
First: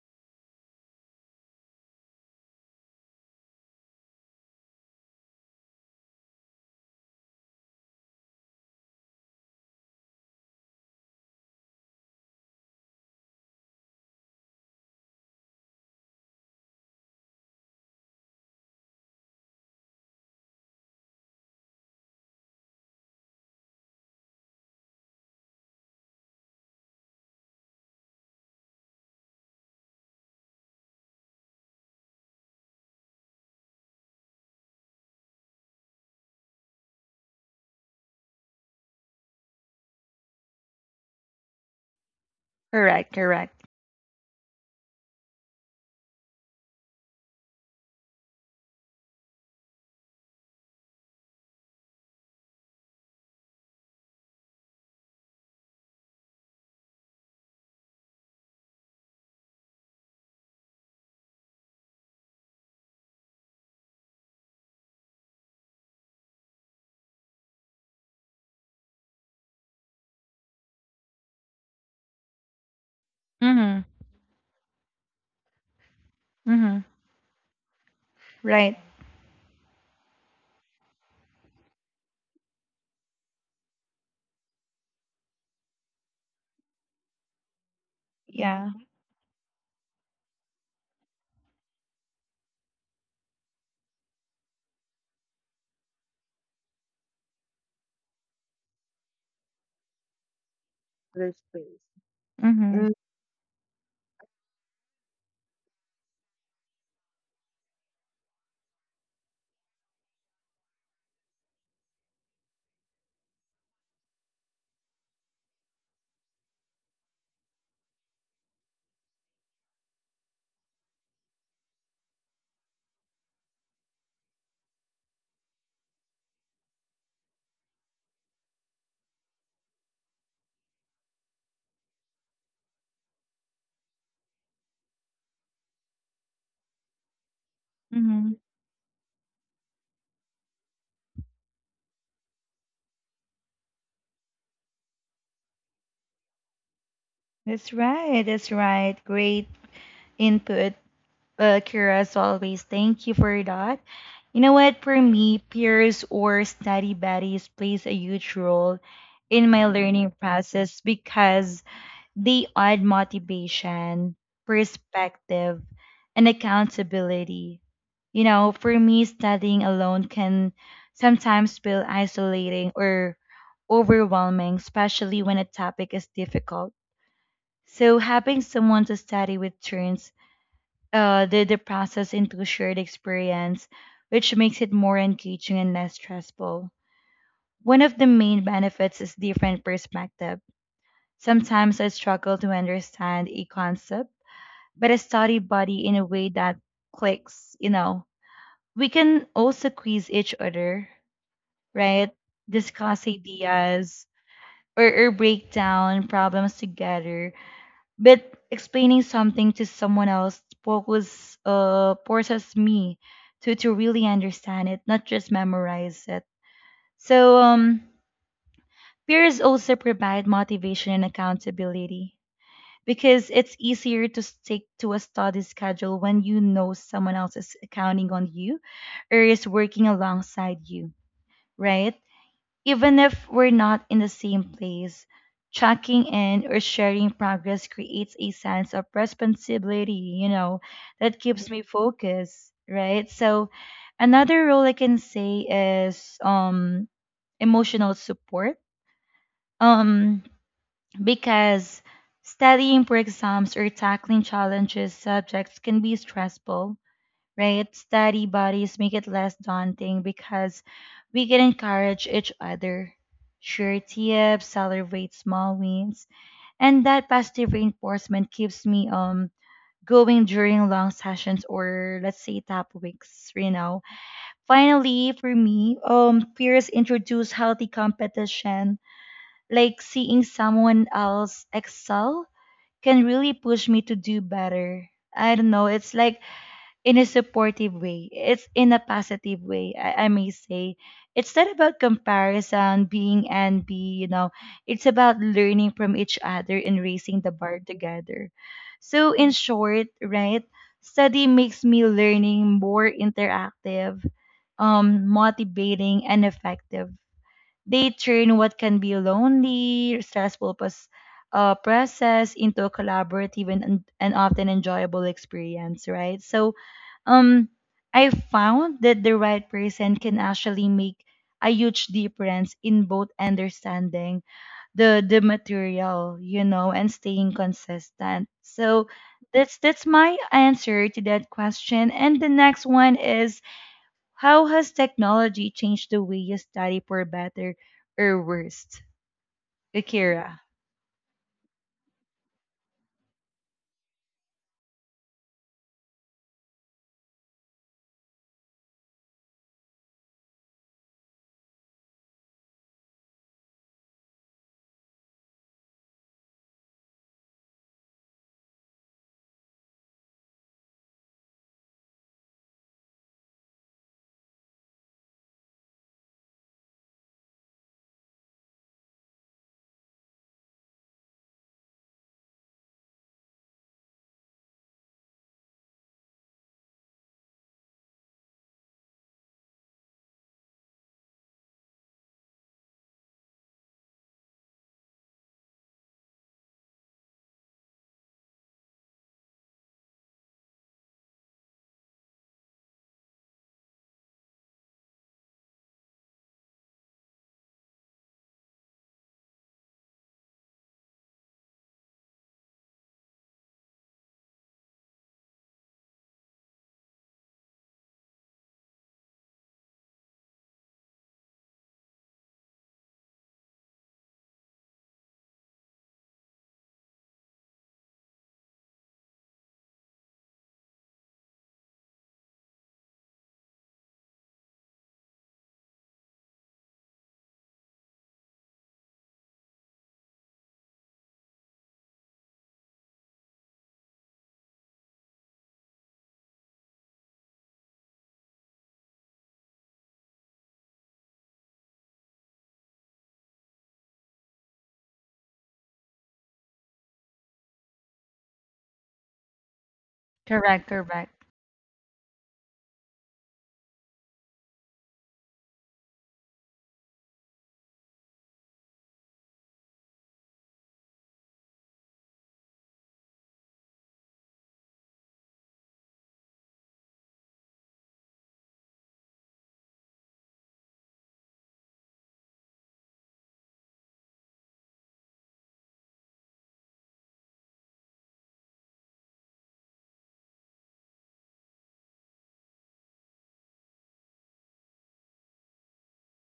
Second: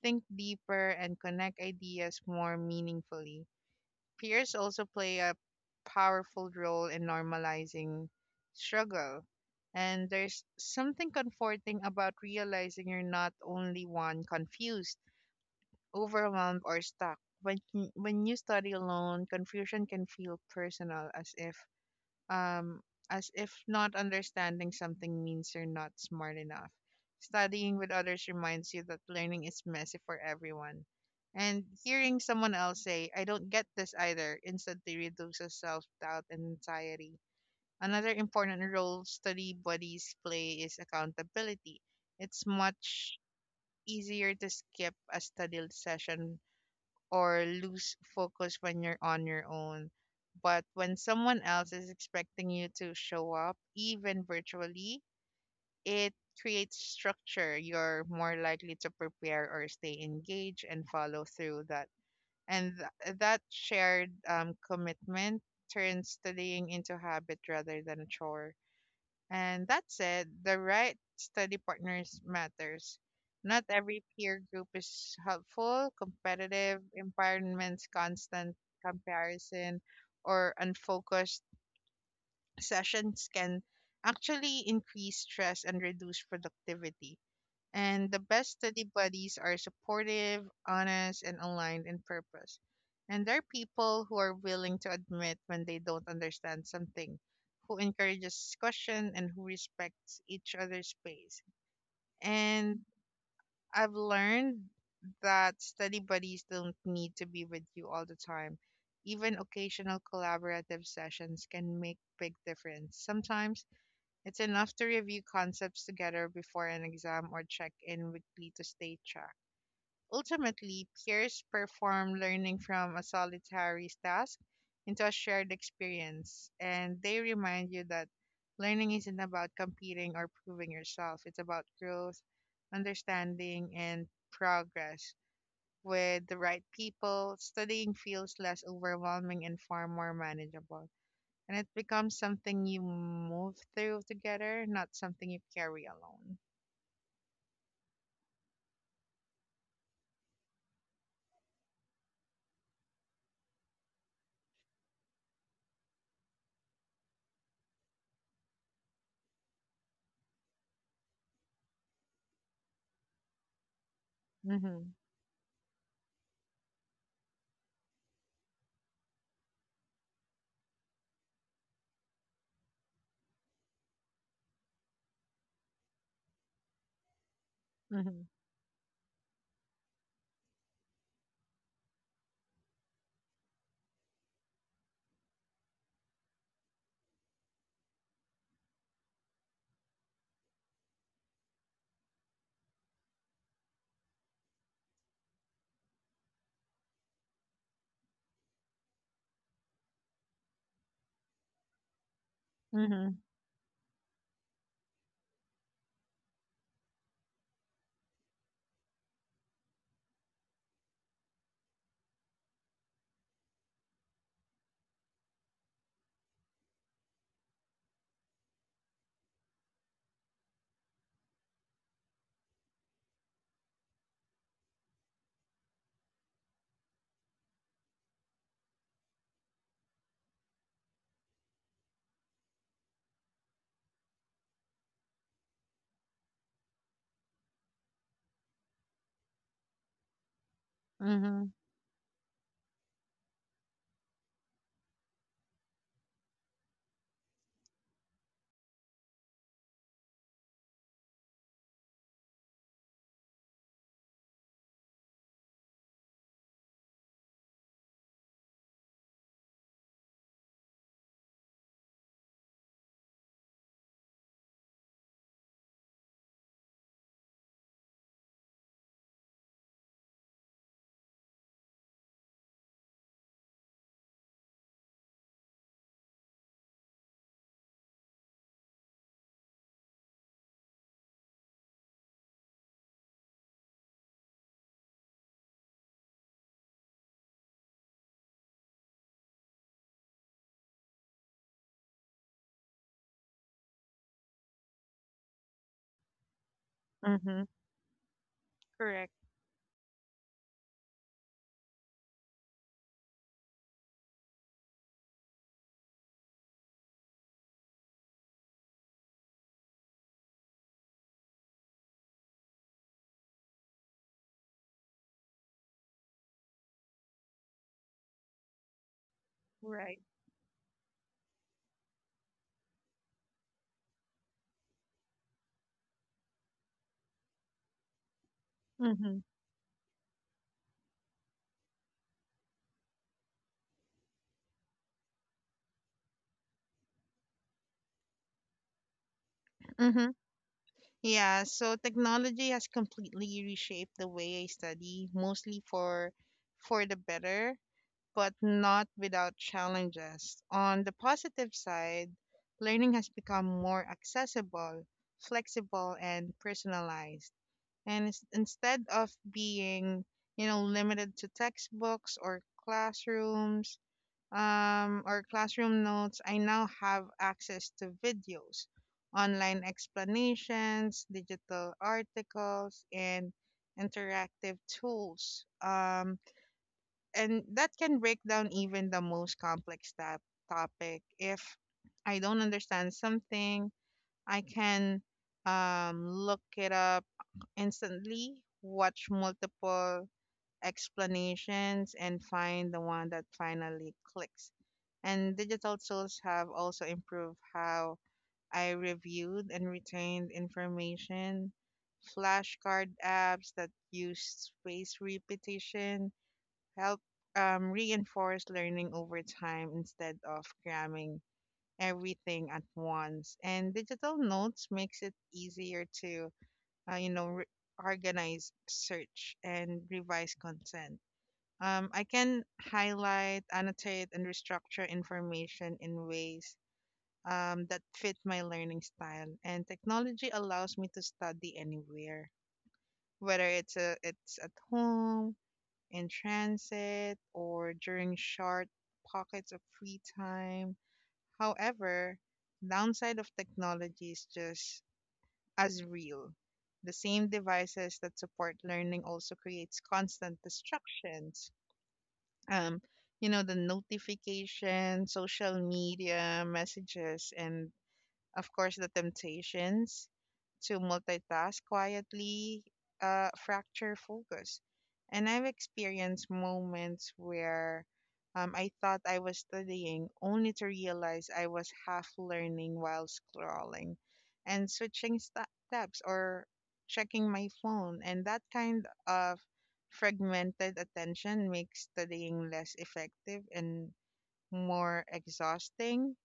B: think deeper, and connect ideas more meaningfully. Peers also play a powerful role in normalizing struggle. And there's something comforting about realizing you're not only one confused, overwhelmed, or stuck. When you study alone, confusion can feel personal um, as if not understanding something means you're not smart enough. Studying with others reminds you that learning is messy for everyone. And hearing someone else say, I don't get this either, instantly reduces self doubt and anxiety. Another important role study buddies play is accountability. It's
A: Correct,
B: much
A: correct.
B: easier to skip a study session or lose focus when you're on your own. But when someone else is expecting you to show up, even virtually, it creates structure. You're more likely to prepare or stay engaged and follow through that. And that shared commitment turns studying into habit rather than a chore. And that said, the right study partners matters. Not
A: Mm-hmm.
B: every peer group is helpful,
A: Mm-hmm.
B: competitive environments, constant
A: Right.
B: comparison, or unfocused sessions can actually increase stress and reduce productivity, and the best
A: Yeah.
B: study buddies are supportive, honest, and aligned in purpose. And they're people who are willing to admit when they don't understand something, who encourages discussion, and who respects each other's space.
A: Mm-hmm.
B: And
A: Mm.
B: I've learned that study buddies don't need to be with you all the time. Even occasional collaborative sessions can make big difference. Sometimes it's enough to review concepts together before an exam or check in weekly to stay track. Ultimately, peers perform learning from a solitary task into a shared experience, and they remind you that learning isn't about competing or proving yourself, it's about growth, understanding, and progress. With the right people, studying
A: Mm-hmm.
B: feels less overwhelming and far more manageable, and it becomes something you move through together, not something you carry alone.
A: That's right. That's right. Great input, Kira, as always. Thank you for that. You know what? For me, peers or study buddies plays a huge role in my learning process because they add motivation,
B: Mm-hmm.
A: perspective, and accountability. You know, for me, studying alone can sometimes feel isolating or overwhelming, especially when a topic is difficult. So,
B: Mm-hmm.
A: having someone to study with turns the process into a shared experience, which makes it more engaging and less stressful. One of the main benefits is different perspective. Sometimes I struggle to understand a concept, but a study buddy in a way that clicks, you know. We can also quiz each other, right? Discuss
B: Mm-hmm.
A: ideas or break down problems together. But explaining something to someone else focus forces me to really understand it, not just memorize it. So peers also provide motivation and accountability because it's easier to stick to a study schedule when you know someone else is counting on you or is working alongside you, right? Even if we're not in the same place, checking in or sharing progress creates a sense of responsibility, you know, that keeps
B: Mm-hmm.
A: me focused, right? So another role I can say is emotional support. Um because studying for exams or tackling challenges subjects can be stressful, right? Study buddies make it less daunting because we can encourage each other, share tips, celebrate small wins, and that positive reinforcement keeps me going during long sessions or let's say top weeks, you know. Finally, for me, peers introduce healthy competition, like seeing someone else excel can really push me to do better. I don't know. It's like in a supportive way. It's in a positive way. I may say it's not about comparison, being envy. You know, it's about learning from each other and raising the
B: Mm-hmm.
A: bar together.
B: Correct.
A: So in short, right, study makes me learning more interactive, motivating, and effective. They turn what can be a lonely, stressful process into a collaborative and often enjoyable experience, right? So, um, I found that the right person
B: Right.
A: can actually make a huge difference in both understanding the material, you know, and staying consistent. So
B: Mm-hmm.
A: that's my answer to that question. And the next one is how has technology changed the way you study, for better or worse?
B: Mm-hmm.
A: Akira.
B: Yeah. So technology has completely reshaped the way I study, mostly for the better, but not without challenges. On the positive side, learning has become more accessible, flexible, and personalized. And instead of being, limited to textbooks or classrooms, or classroom notes, I now have access to videos, online explanations, digital articles, and interactive tools. And that can break down even the most complex topic. If I don't understand something, I can look it up instantly, watch multiple explanations, and find the one that finally clicks. And digital tools have also improved how I reviewed and retained information. Flashcard apps that use spaced repetition help reinforce learning over time instead of cramming everything at once. And digital notes makes it easier to uh, you know, re- organize, search, and revise content. I can highlight, annotate, and restructure information in ways that fit my learning style. And technology allows me to study anywhere, whether it's at home, in transit, or during short pockets of free time. However, downside of technology is just as real. The same devices that support learning also creates constant
A: Correct, correct.
B: distractions. Um, you know, the notification, social media, messages, and of course, the temptations to multitask quietly fracture focus. And I've experienced moments where I thought I was studying only to realize I was half learning while scrolling and switching tabs or checking my phone. And that kind of fragmented attention makes studying less effective and more exhausting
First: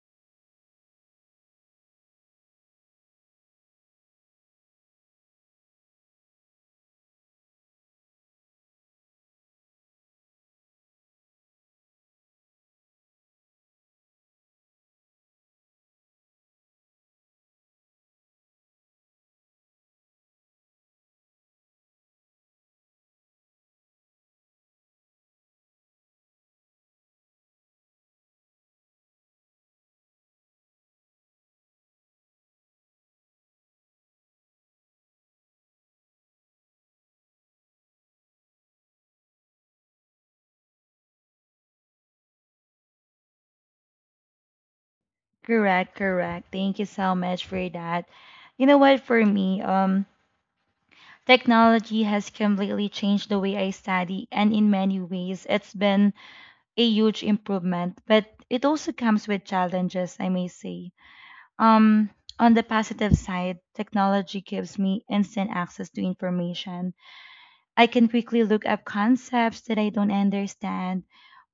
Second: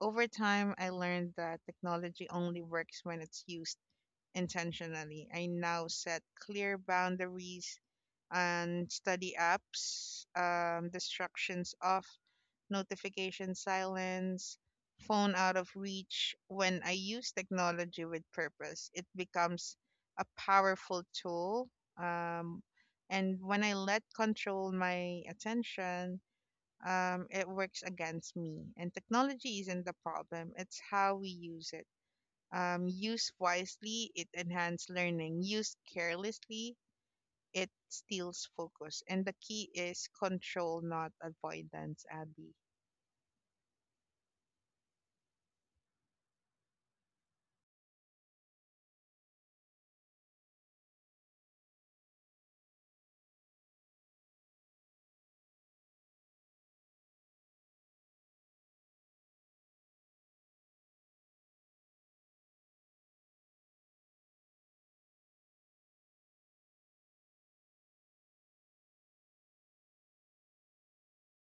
B: over time. I learned that technology only works when it's used intentionally. I now set clear boundaries and study apps, distractions off, notification silence, phone out of reach. When I use technology with purpose, it becomes a powerful tool. Um, and when I let control my attention, it works against me. And technology isn't the problem, it's how we use it. Use wisely, it enhances learning. Use carelessly, it steals focus. And the key is control, not avoidance, Abby.
A: Correct, correct. Thank you so much for that. You know what, for me, technology has completely changed the way I study, and in many ways, it's been a huge improvement, but it also comes with challenges, I may say. Um, on the positive side, technology gives me instant access to information. I can quickly look up concepts that I don't understand,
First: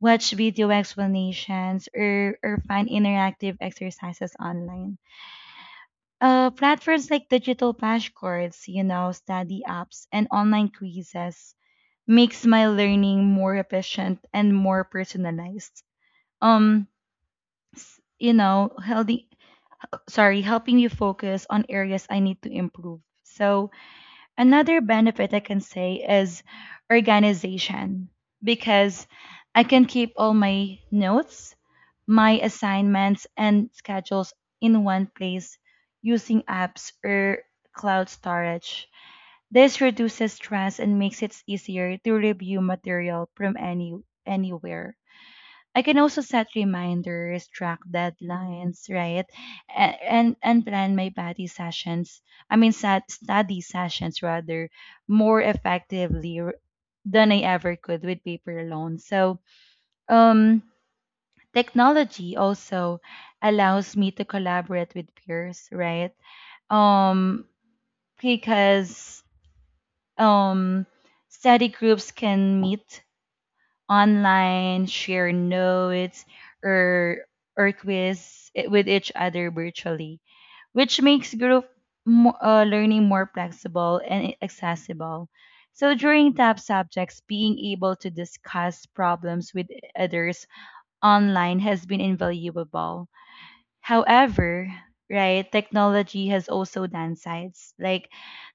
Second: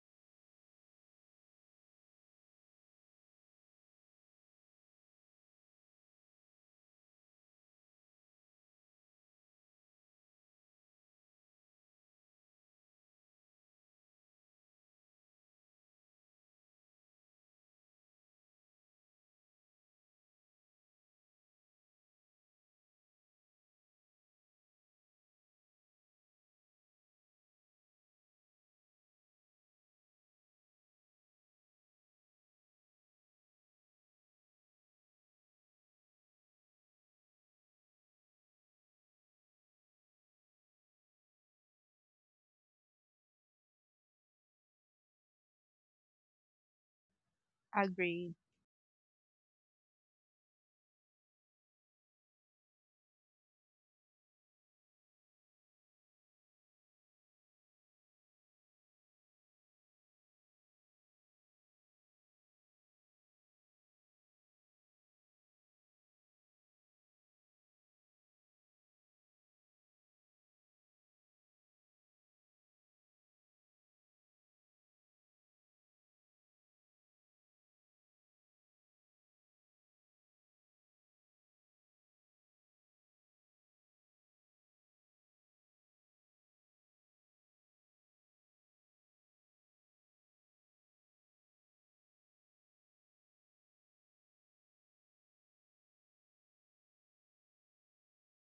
A: watch video explanations, or find interactive exercises online. Platforms like digital flashcards, you know, study apps, and online quizzes makes my learning more efficient and more personalized. Um, you know, helping you focus on areas I need to improve. So another benefit I can say is organization, because I can keep all my notes, my assignments, and schedules in one place using apps or cloud storage. This reduces stress and makes it easier to review material from anywhere. I can also set reminders, track
B: Agreed.
A: deadlines, right? And plan my body sessions. I mean, sat, study sessions rather more effectively than I ever could with paper alone. So, um, technology also allows me to collaborate with peers, right? Um, because um, study groups can meet online, share notes, or or quiz with each other virtually, which makes group learning more flexible and accessible. So during tough subjects, being able to discuss problems with others online has been invaluable. However, right, technology has also downsides. Like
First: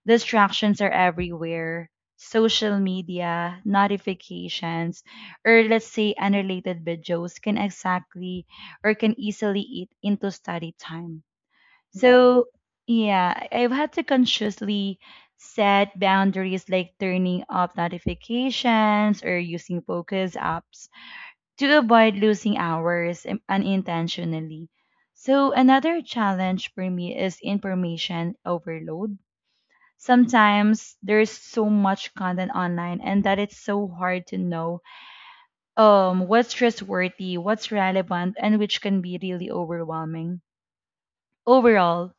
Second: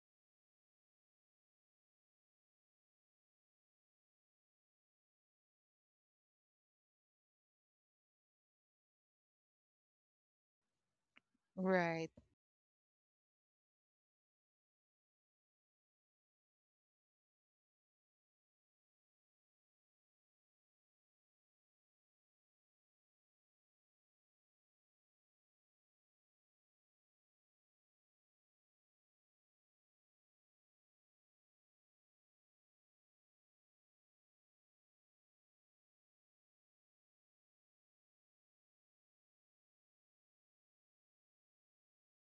A: distractions are everywhere. Social media, notifications, or let's say unrelated videos can exactly or can easily eat into study time.
B: Right.
A: So, yeah, I've had to consciously set boundaries like turning off notifications or using focus apps to avoid losing hours unintentionally. So another challenge for me is information overload. Sometimes there's so much content online and that it's so hard to know what's trustworthy, what's relevant, and which can be really overwhelming. Overall,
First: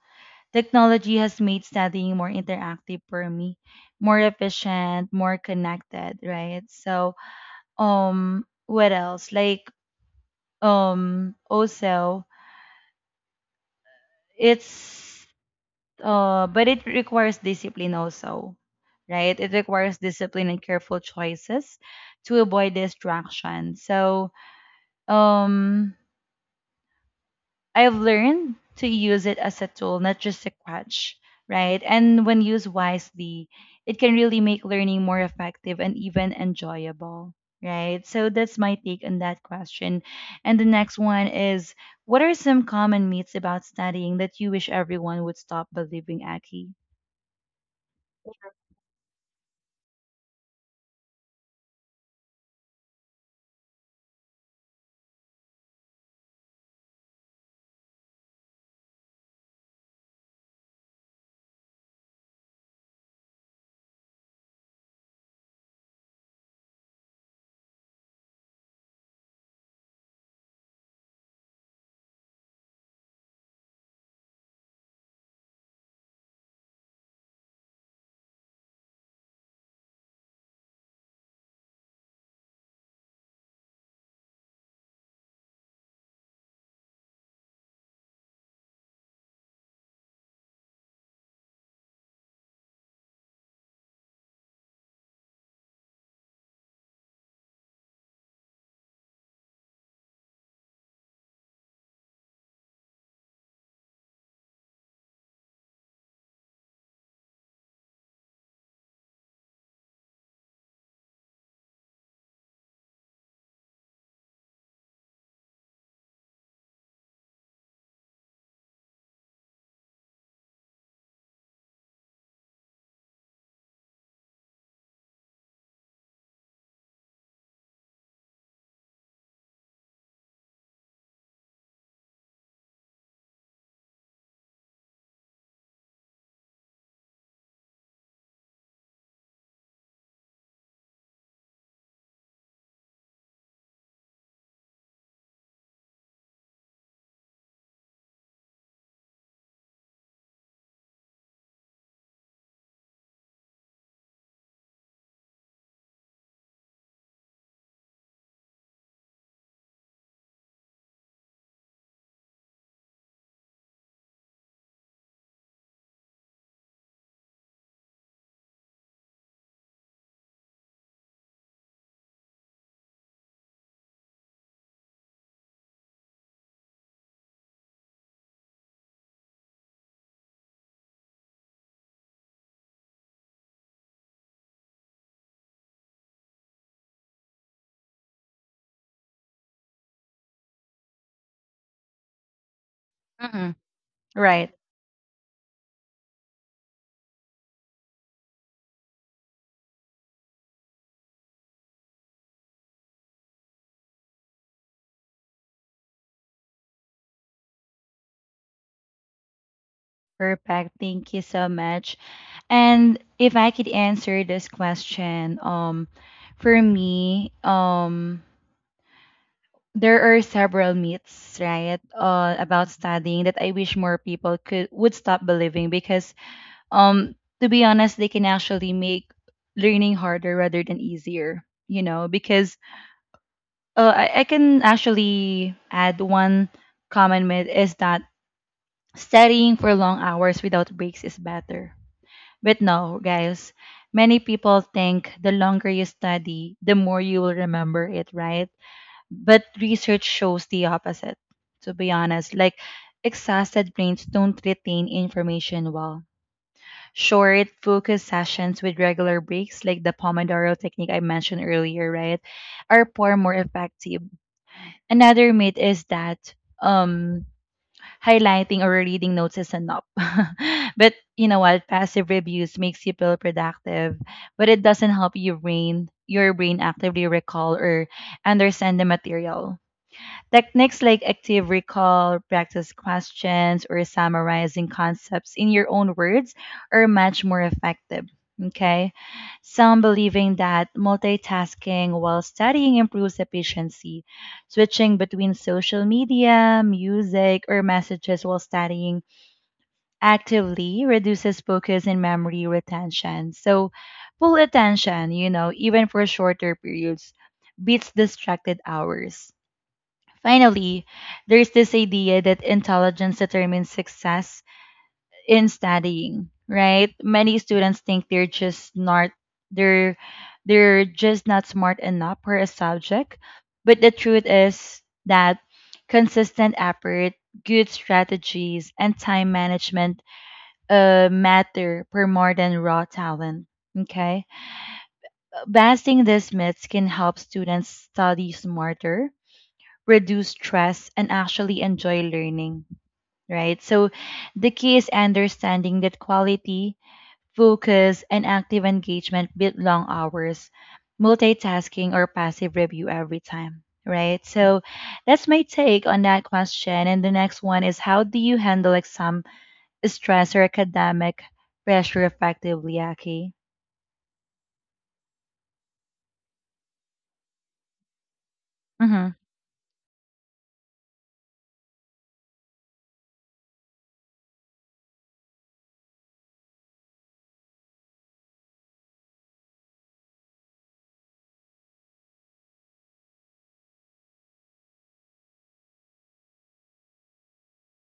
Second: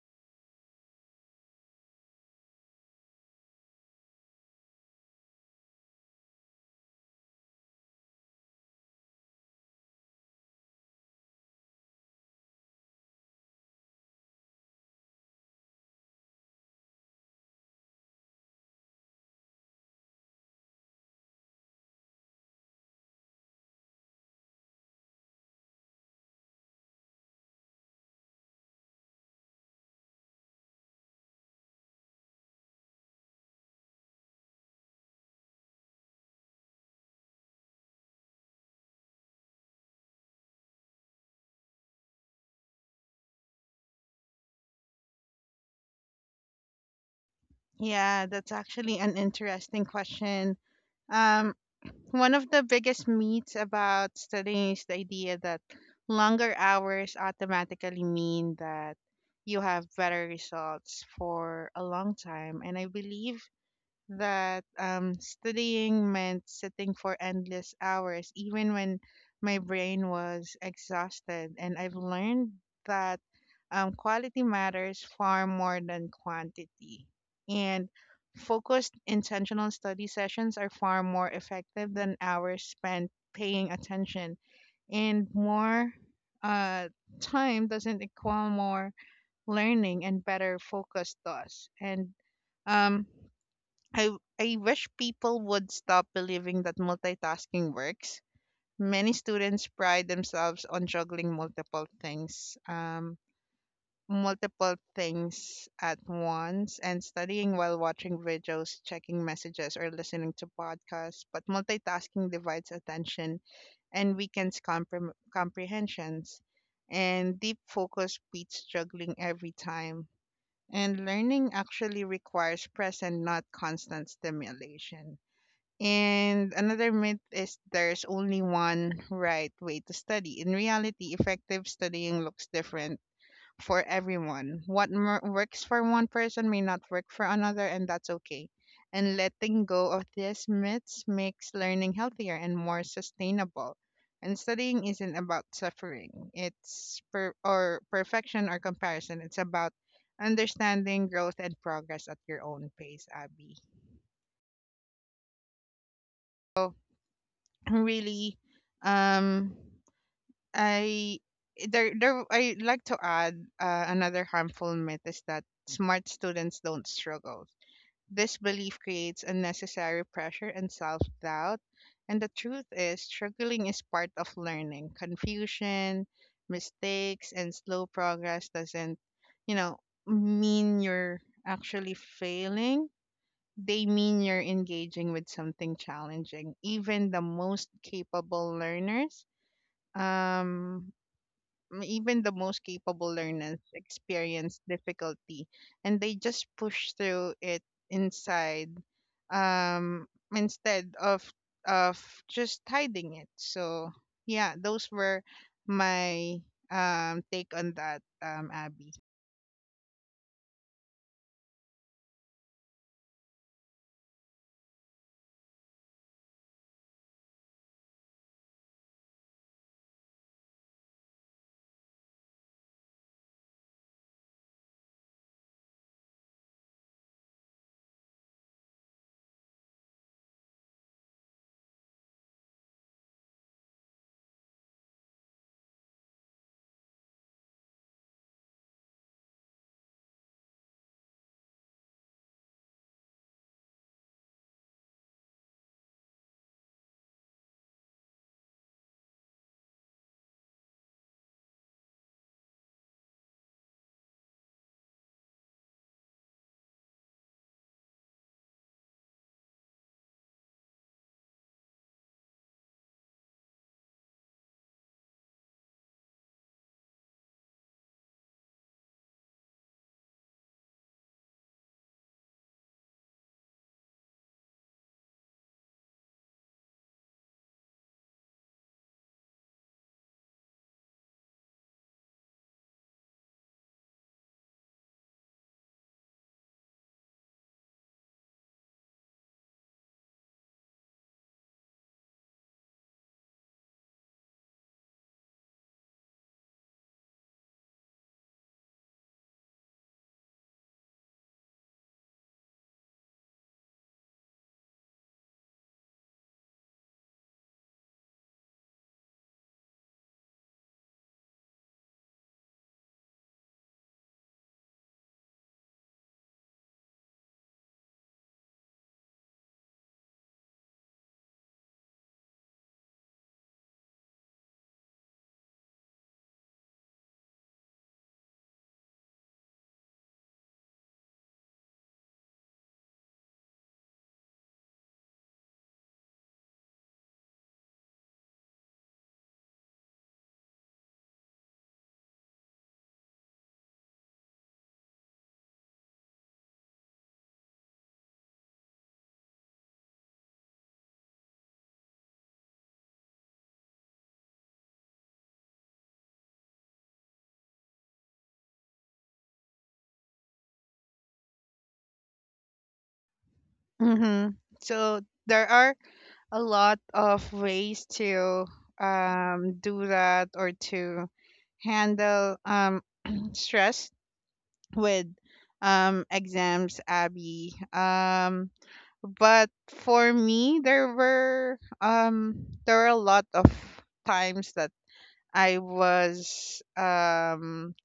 A: technology has made studying more interactive for me, more efficient, more connected, right? So, what else? Like also it's but it requires discipline also, right? It requires discipline and careful choices to avoid distraction. So, um I've learned to use it as a tool, not just a crutch, right? And when used wisely, it can really make learning more effective and even enjoyable, right? So that's my take on that question. And the next one is what are some common myths about studying that you wish everyone would stop believing, Aki?
B: Yeah, that's actually an interesting question. Um, One of the biggest myths about studying is the idea that longer hours automatically mean that you have better results for a long time. And I believe that studying meant sitting for endless hours, even when my brain was exhausted. And I've learned that quality matters far more than quantity. And focused, intentional study sessions are far more effective than hours spent paying attention. And more uh, time doesn't equal more learning, and better focus does. And um, I I wish people would stop believing that multitasking works. Many students pride themselves on juggling multiple things, multiple things at once, and studying while watching videos, checking messages, or listening to podcasts. But multitasking divides attention and weakens comprehensions. And deep focus beats juggling every time. And learning actually requires present, not constant stimulation. And another myth is there's only one right way to study. In reality, effective studying looks different for everyone. What works for one person may not work for another, and that's okay. And letting go of these myths makes learning healthier and more sustainable. And studying isn't about suffering, or perfection or comparison. It's about understanding growth and progress at your own pace, Abby. So really um I there there I like to add another harmful myth is that smart students don't struggle. This belief creates unnecessary pressure and self-doubt, and the truth is struggling is part of learning. Confusion, mistakes, and slow progress doesn't, you know mean you're actually failing. They mean you're engaging with something challenging. Even the most capable learners, um, m- even the most capable
A: Hmm.
B: learners
A: Right.
B: experience difficulty, and they just push through it inside, um, instead of of just hiding it. So yeah, those were my take on that, Abby.
A: Perfect. Thank you so much. And if I could answer this question, for me, there are several myths, right, about studying that I wish more people could would stop believing because, um, to be honest, they can actually make learning harder rather than easier. You know, because I can actually add one. Common myth is that studying for long hours without breaks is better. But no, guys, many people think the longer you study, the more you will remember it, right? But research shows the opposite, to be honest. Like, exhausted brains don't retain information well. Short, focused sessions with regular breaks, like the Pomodoro technique I mentioned earlier, right, are far more effective. Another myth is that um, highlighting or reading notes is enough. [laughs] But you know what? Passive reviews makes you feel productive, but it doesn't help your brain actively recall or understand the material. Techniques like active recall, practice questions, or summarizing concepts in your own words are much more effective. Okay. Some believing that multitasking while studying improves efficiency. Switching between social media, music, or messages while studying actively reduces focus and memory retention. So, full attention, you know, even for shorter periods, beats distracted hours. Finally, there's this idea that intelligence determines success in studying, right? Many students think they're they're just not smart enough for a subject, but the truth is that consistent effort, good strategies, and time management matter for more than raw talent. Okay, busting these myths can help students study smarter reduce stress, and actually enjoy learning, right? So the key is understanding that quality, focus, and active engagement build long hours, multitasking, or passive review every time. Right. So that's my take on that question. And the next one is how do you handle exam stress or academic pressure effectively, Aki?
B: Mm-hmm. So there are a lot of ways to
A: Mm-hmm.
B: do that or to handle stress with exams, Abby. But for me, there were a lot of times that I was um,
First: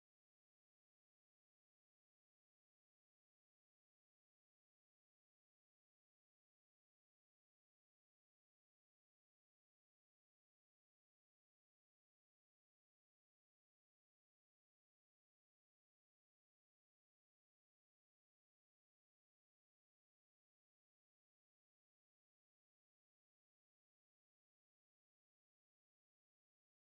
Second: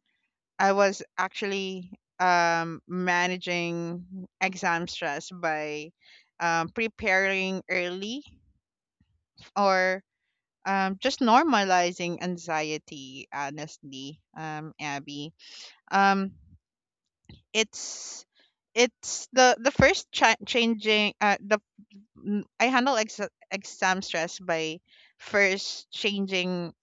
B: I was actually managing exam stress by preparing early or just normalizing anxiety honestly, Abby. um it's it's the first cha- changing the m- I handle exam stress by first changing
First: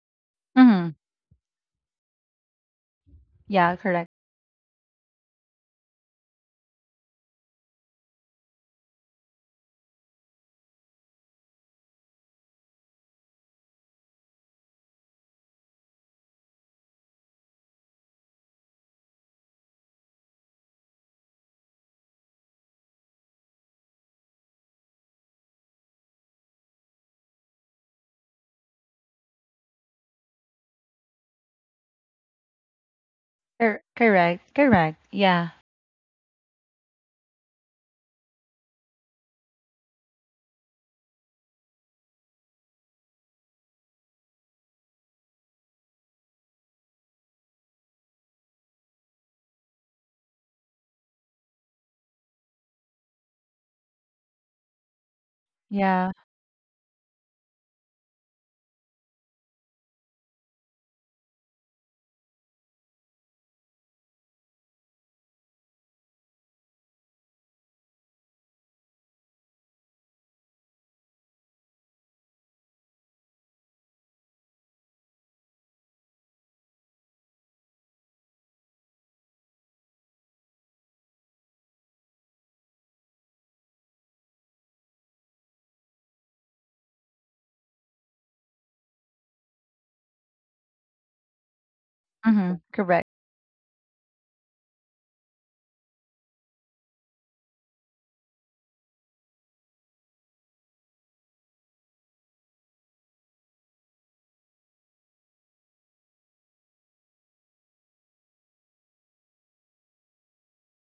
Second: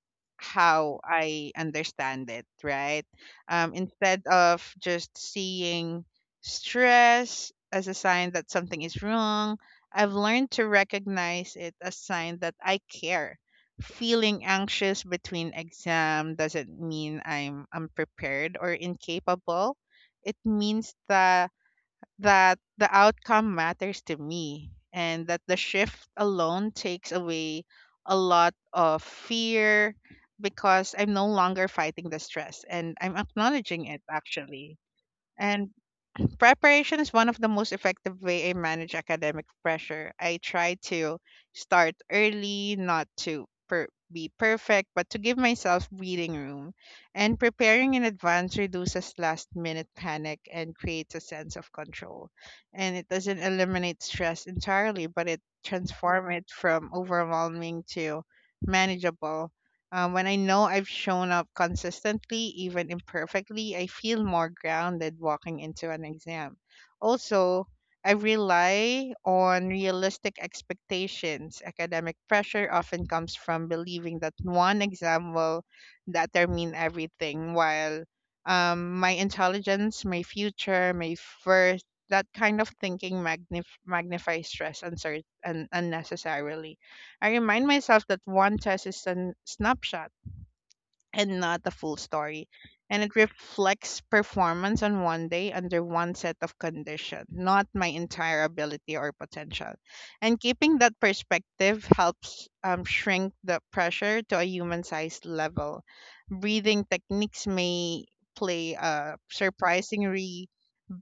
A: Mm-hmm.
B: how I understand it, right?
A: Yeah, correct.
B: Instead of just seeing stress as a sign that something is wrong, I've learned to recognize it as sign that I care. Feeling anxious between exam doesn't mean I'm unprepared or incapable. It means that the outcome matters to me, and that the shift alone takes away a lot of fear because I'm no longer fighting the stress and I'm acknowledging it
A: Correct.
B: actually.
A: Correct. Yeah.
B: And preparation is one of the most effective way I manage academic pressure. I try to start early, not to be perfect, but to give myself breathing room. And preparing in advance reduces last minute panic and creates a sense of control. And it doesn't eliminate stress entirely, but it
A: Yeah.
B: transforms it from overwhelming to manageable. When I know I've shown up consistently, even imperfectly, I feel more grounded walking into an exam. Also, I rely on realistic expectations. Academic pressure often comes from believing that one exam will determine everything, while my intelligence, my future, my worth, that kind of thinking magnifies stress unnecessarily. I remind myself that one test is a snapshot and not the full story,
A: Mm-hmm.
B: and
A: Correct.
B: it reflects performance on one day under one set of conditions, not my entire ability or potential. And keeping that perspective helps shrink the pressure to a human sized level. Breathing techniques may play a surprisingly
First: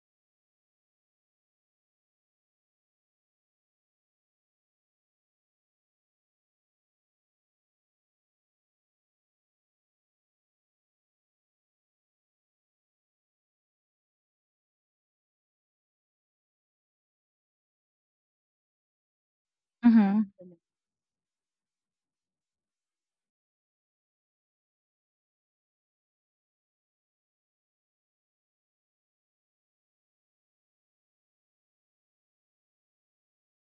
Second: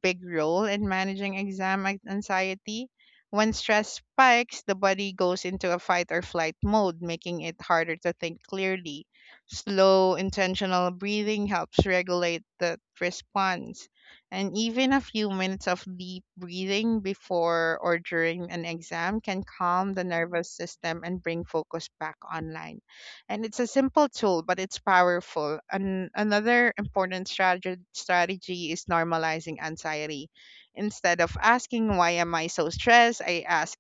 B: big role in managing exam anxiety. When stress spikes, the body goes into a fight or flight mode, making it harder to think clearly. Slow, intentional breathing helps regulate the response. And even a few minutes of deep breathing before or during an exam can calm the
A: Mm-hmm.
B: nervous system and bring focus back online. And it's a simple tool, but it's powerful. And another important strategy is normalizing anxiety. Instead of asking why am I so stressed, I ask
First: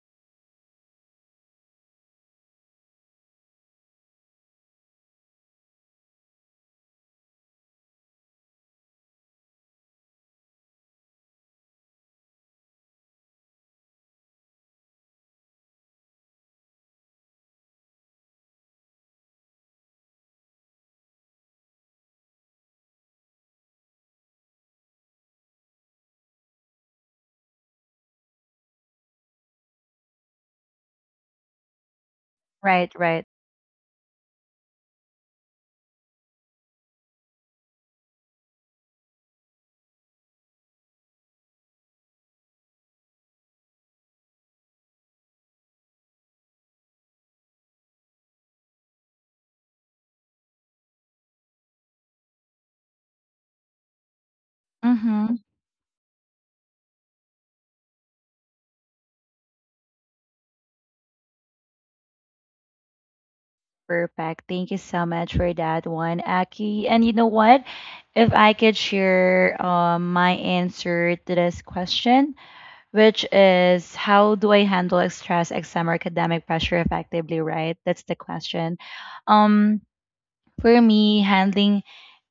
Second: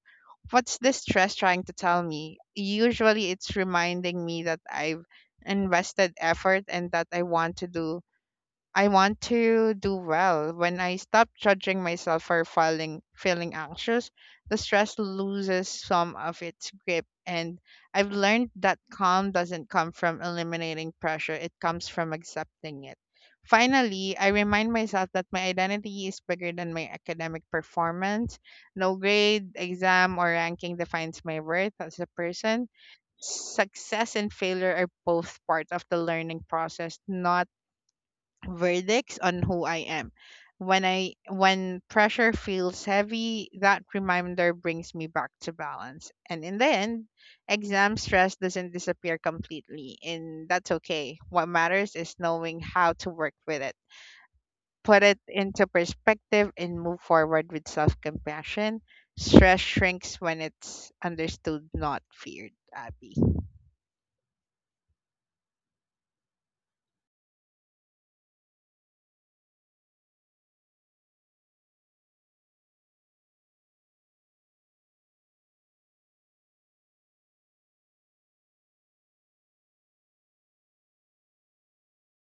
B: what's this stress trying to tell me. Usually it's reminding me that I've invested effort and that I want to do well. When I stop judging myself for feeling anxious, the stress loses some of its grip, and I've learned that calm doesn't come from eliminating pressure, it comes from accepting it. Finally, I remind myself that my identity is bigger than my academic performance. No grade, exam, or ranking defines my worth as a person.
A: Right, right.
B: Success and failure are both part of the learning process, not verdicts on who I am. When pressure feels heavy, that reminder brings me back to balance. And in the end, exam stress doesn't disappear completely, and that's okay. What matters is knowing how to work with it. Put it
A: Mm-hmm.
B: into perspective and move forward with self-compassion. Stress shrinks when it's understood, not feared, Abby.
A: Perfect. Thank you so much for that one, Aki. And you know what? If I could share my answer to this question, which is how do I handle stress, exam, or academic pressure effectively, right? That's the question. Um, for me, handling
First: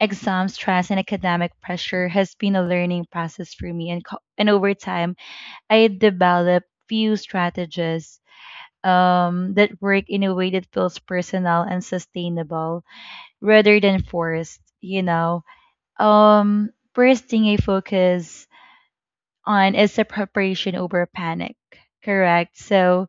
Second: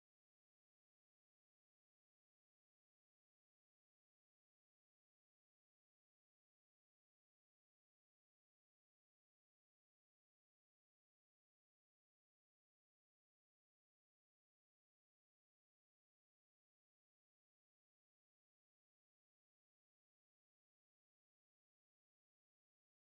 A: exam stress and academic pressure has been a learning process for me, and over time, I developed few strategies that work in a way that feels personal and sustainable rather than forced, you know. First thing I focus on is the preparation over panic, correct? So,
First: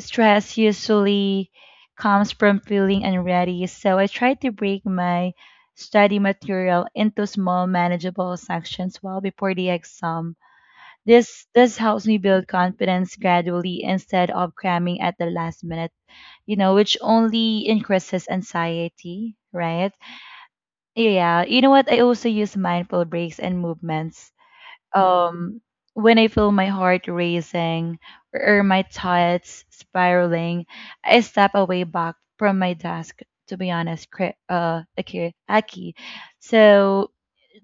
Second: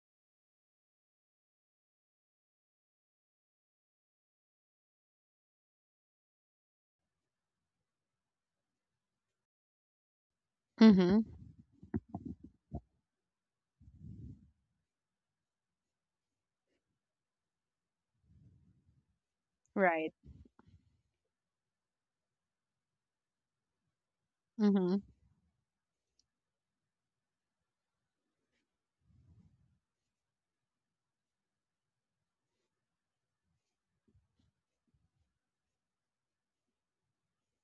A: stress usually comes from feeling unready. So, I try to break my study material into small manageable sections well before the exam.
B: Hmm.
A: This helps me build confidence gradually instead of cramming at the last minute, you know, which only increases anxiety, right?
B: Right.
A: Yeah, you know what? I also use mindful breaks and movements.
B: Mm-hmm.
A: Um, when I feel my heart racing or my thoughts spiraling, I step away back from my desk. To be honest, Aki, Aki. So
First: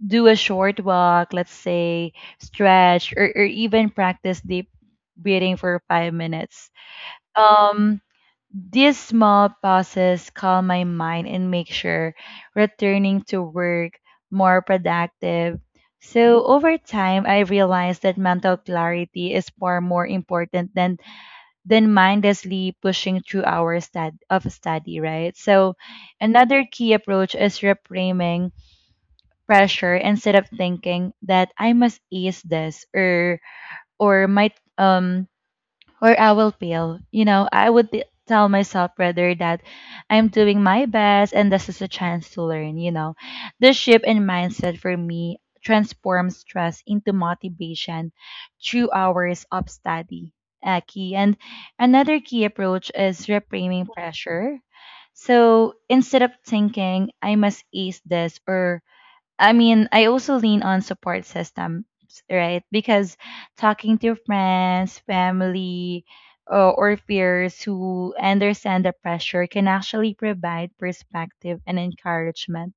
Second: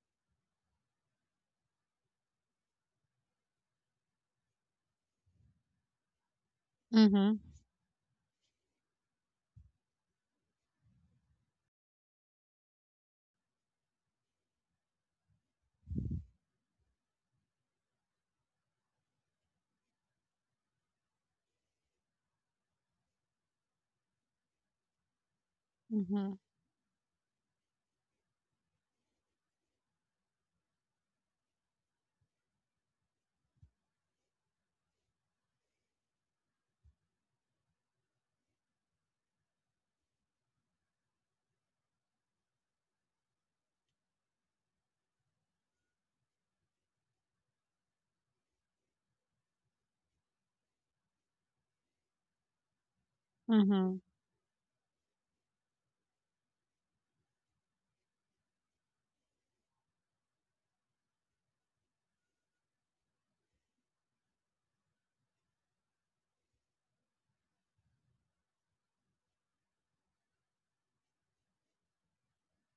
A: do a short walk, let's say stretch, or even practice deep breathing for 5 minutes.
B: Hmm.
A: Um, these small pauses calm my mind and make sure returning to work more productive. So over time, I realized that mental clarity is far more important than mindlessly pushing through hours of study, right? So
B: Hmm.
A: another key approach is reframing pressure instead of thinking that I must ace this or might um or I will fail. You know, I would tell myself rather that I'm doing my best and this is a chance to learn, you know. This shift in mindset for me transforms stress into motivation through hours of study. Key and another key approach is reframing pressure. So instead of thinking I must ace this or I mean, I also lean on support systems, right? Because talking to friends, family, or peers who understand the pressure can actually provide perspective and encouragement.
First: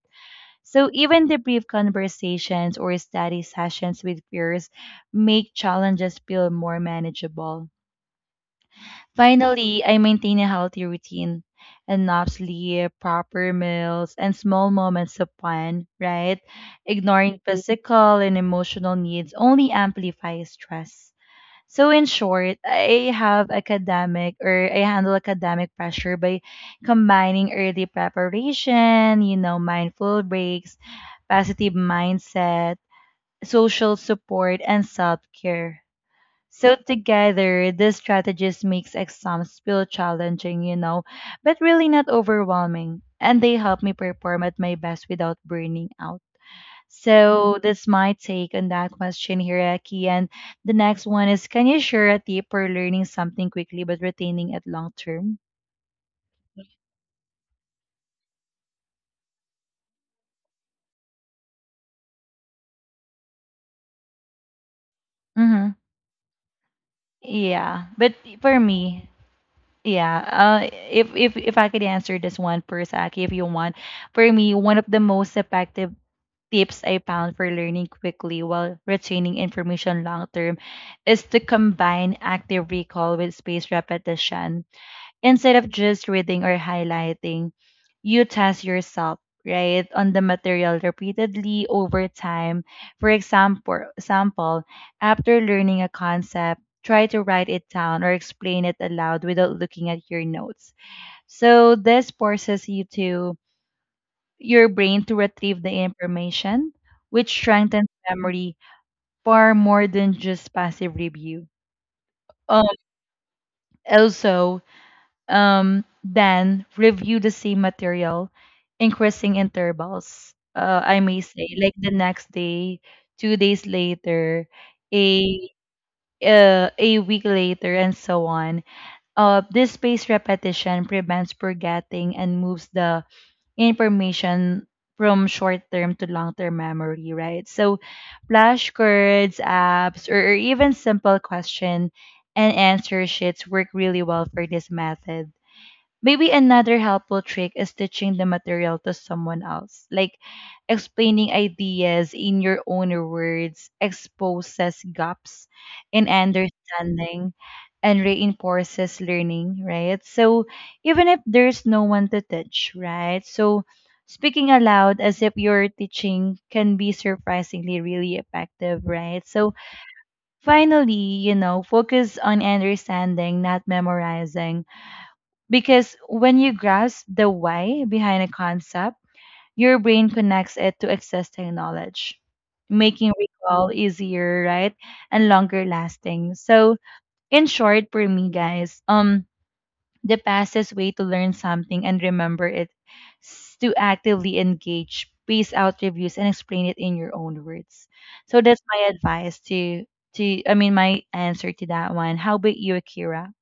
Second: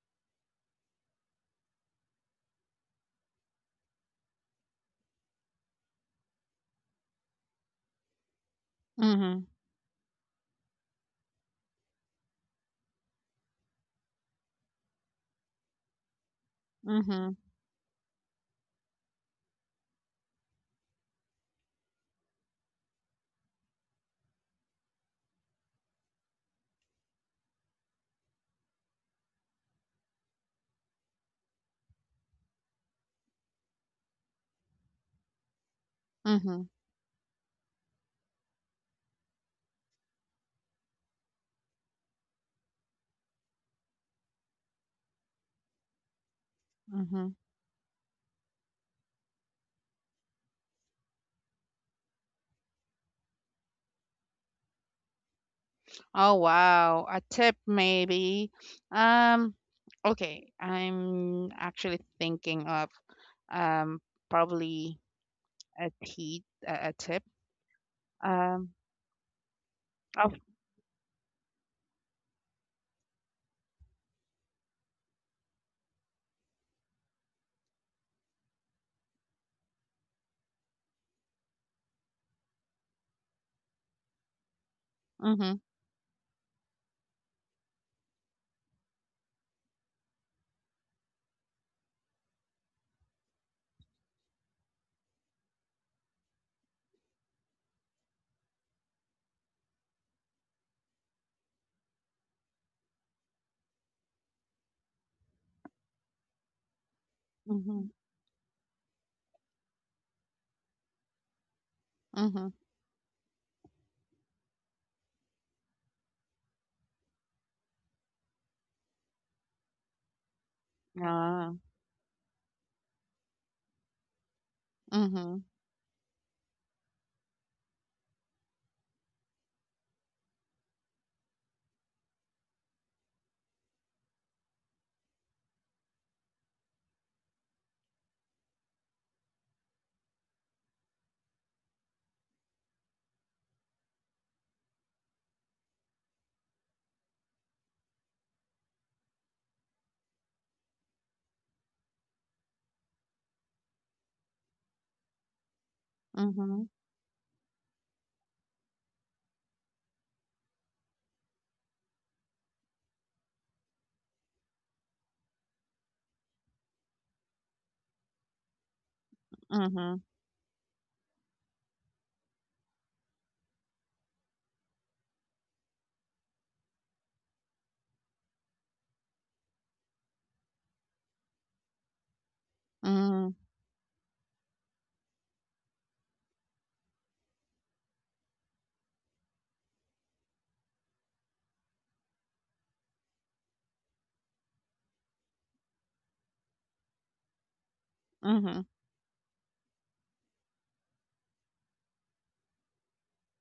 A: So, even the brief conversations or study sessions with peers make challenges feel more manageable.
B: Hmm.
A: Finally, I maintain a healthy routine, enough sleep, proper meals, and small moments of fun, right?
B: Hmm.
A: Ignoring physical and emotional needs only amplifies stress. So in short, I handle academic pressure by combining early preparation, you know, mindful breaks, positive mindset, social support, and self-care.
B: Mhm.
A: So together, this strategies makes exams feel challenging, you know, but really not overwhelming. And they help me perform at my best without burning out.
B: Mhm.
A: So that's my take on that question here, Aki. And the next one is, can you share a tip for learning something quickly but retaining it long term?
B: Oh, wow. A tip maybe. Um, okay, I'm actually thinking of um probably
A: Mm-hmm.
B: a tea a tip.
A: Yeah, but for
B: Um,
A: me, yeah.
B: oh,
A: If I could answer this one first, Aki, if you want, for me, one of the most effective tips I found for learning quickly while retaining information long term is to combine active recall with spaced repetition. Instead
B: mhm,
A: of just reading or highlighting, you test yourself, right, on the material repeatedly over time. Example, after learning a concept, try to write it down or explain it aloud without looking at your notes. So this forces your brain to retrieve the information, which strengthens
B: mhm,
A: memory far more than just passive review.
B: mhm.
A: Um, also, then review the same material, increasing intervals. I may say,
B: Ah,
A: like the next day, 2 days later,
B: mhm,
A: a a week later, and so on. This spaced repetition prevents forgetting and moves the information from short-term to long-term memory, right? So flashcards, apps, or even simple question and answer sheets work really well for this method. Maybe another helpful trick is teaching the material to someone else, like explaining ideas in your own words, exposes gaps in
B: mhm,
A: understanding and reinforces learning, right? So even if there's no one to teach, right? So speaking aloud as if you're teaching can be surprisingly really effective, right? So
B: mhm,
A: finally, you know, focus on understanding, not memorizing because when you grasp the why behind a concept, your brain connects it to existing knowledge, making
B: mhm,
A: recall easier, right? And longer lasting. So, in short, for me, guys, the fastest way to learn something and remember it is to actively engage, pace out reviews, and explain it in your own words. So that's
B: mhm.
A: my advice to I mean my answer to that one. How about you, Akira?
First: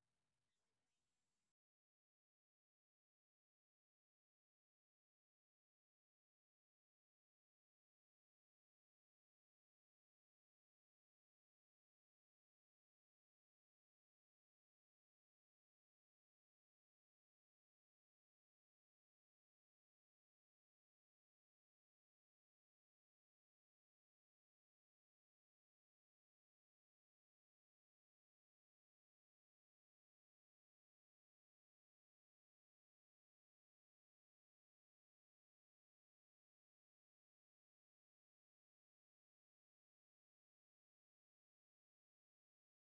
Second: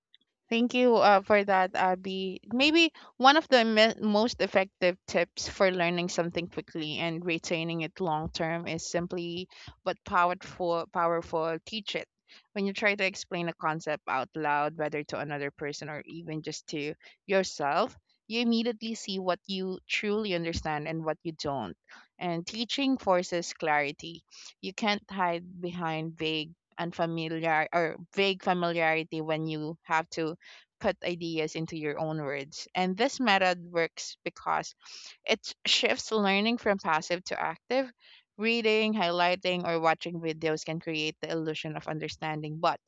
B: Thank you for that, Abby. Maybe one of the most effective tips for learning something quickly and retaining it long term is simply but powerful, powerful, teach it. When you try to explain a concept out loud, whether to another person or even just to yourself, you immediately see what you truly understand and what you don't. And teaching forces clarity. You can't hide behind vague, unfamiliar, or vague familiarity when you have to put ideas into your own words. And this method works because it shifts learning from passive to active. Reading, highlighting, or watching videos can create the illusion of understanding, but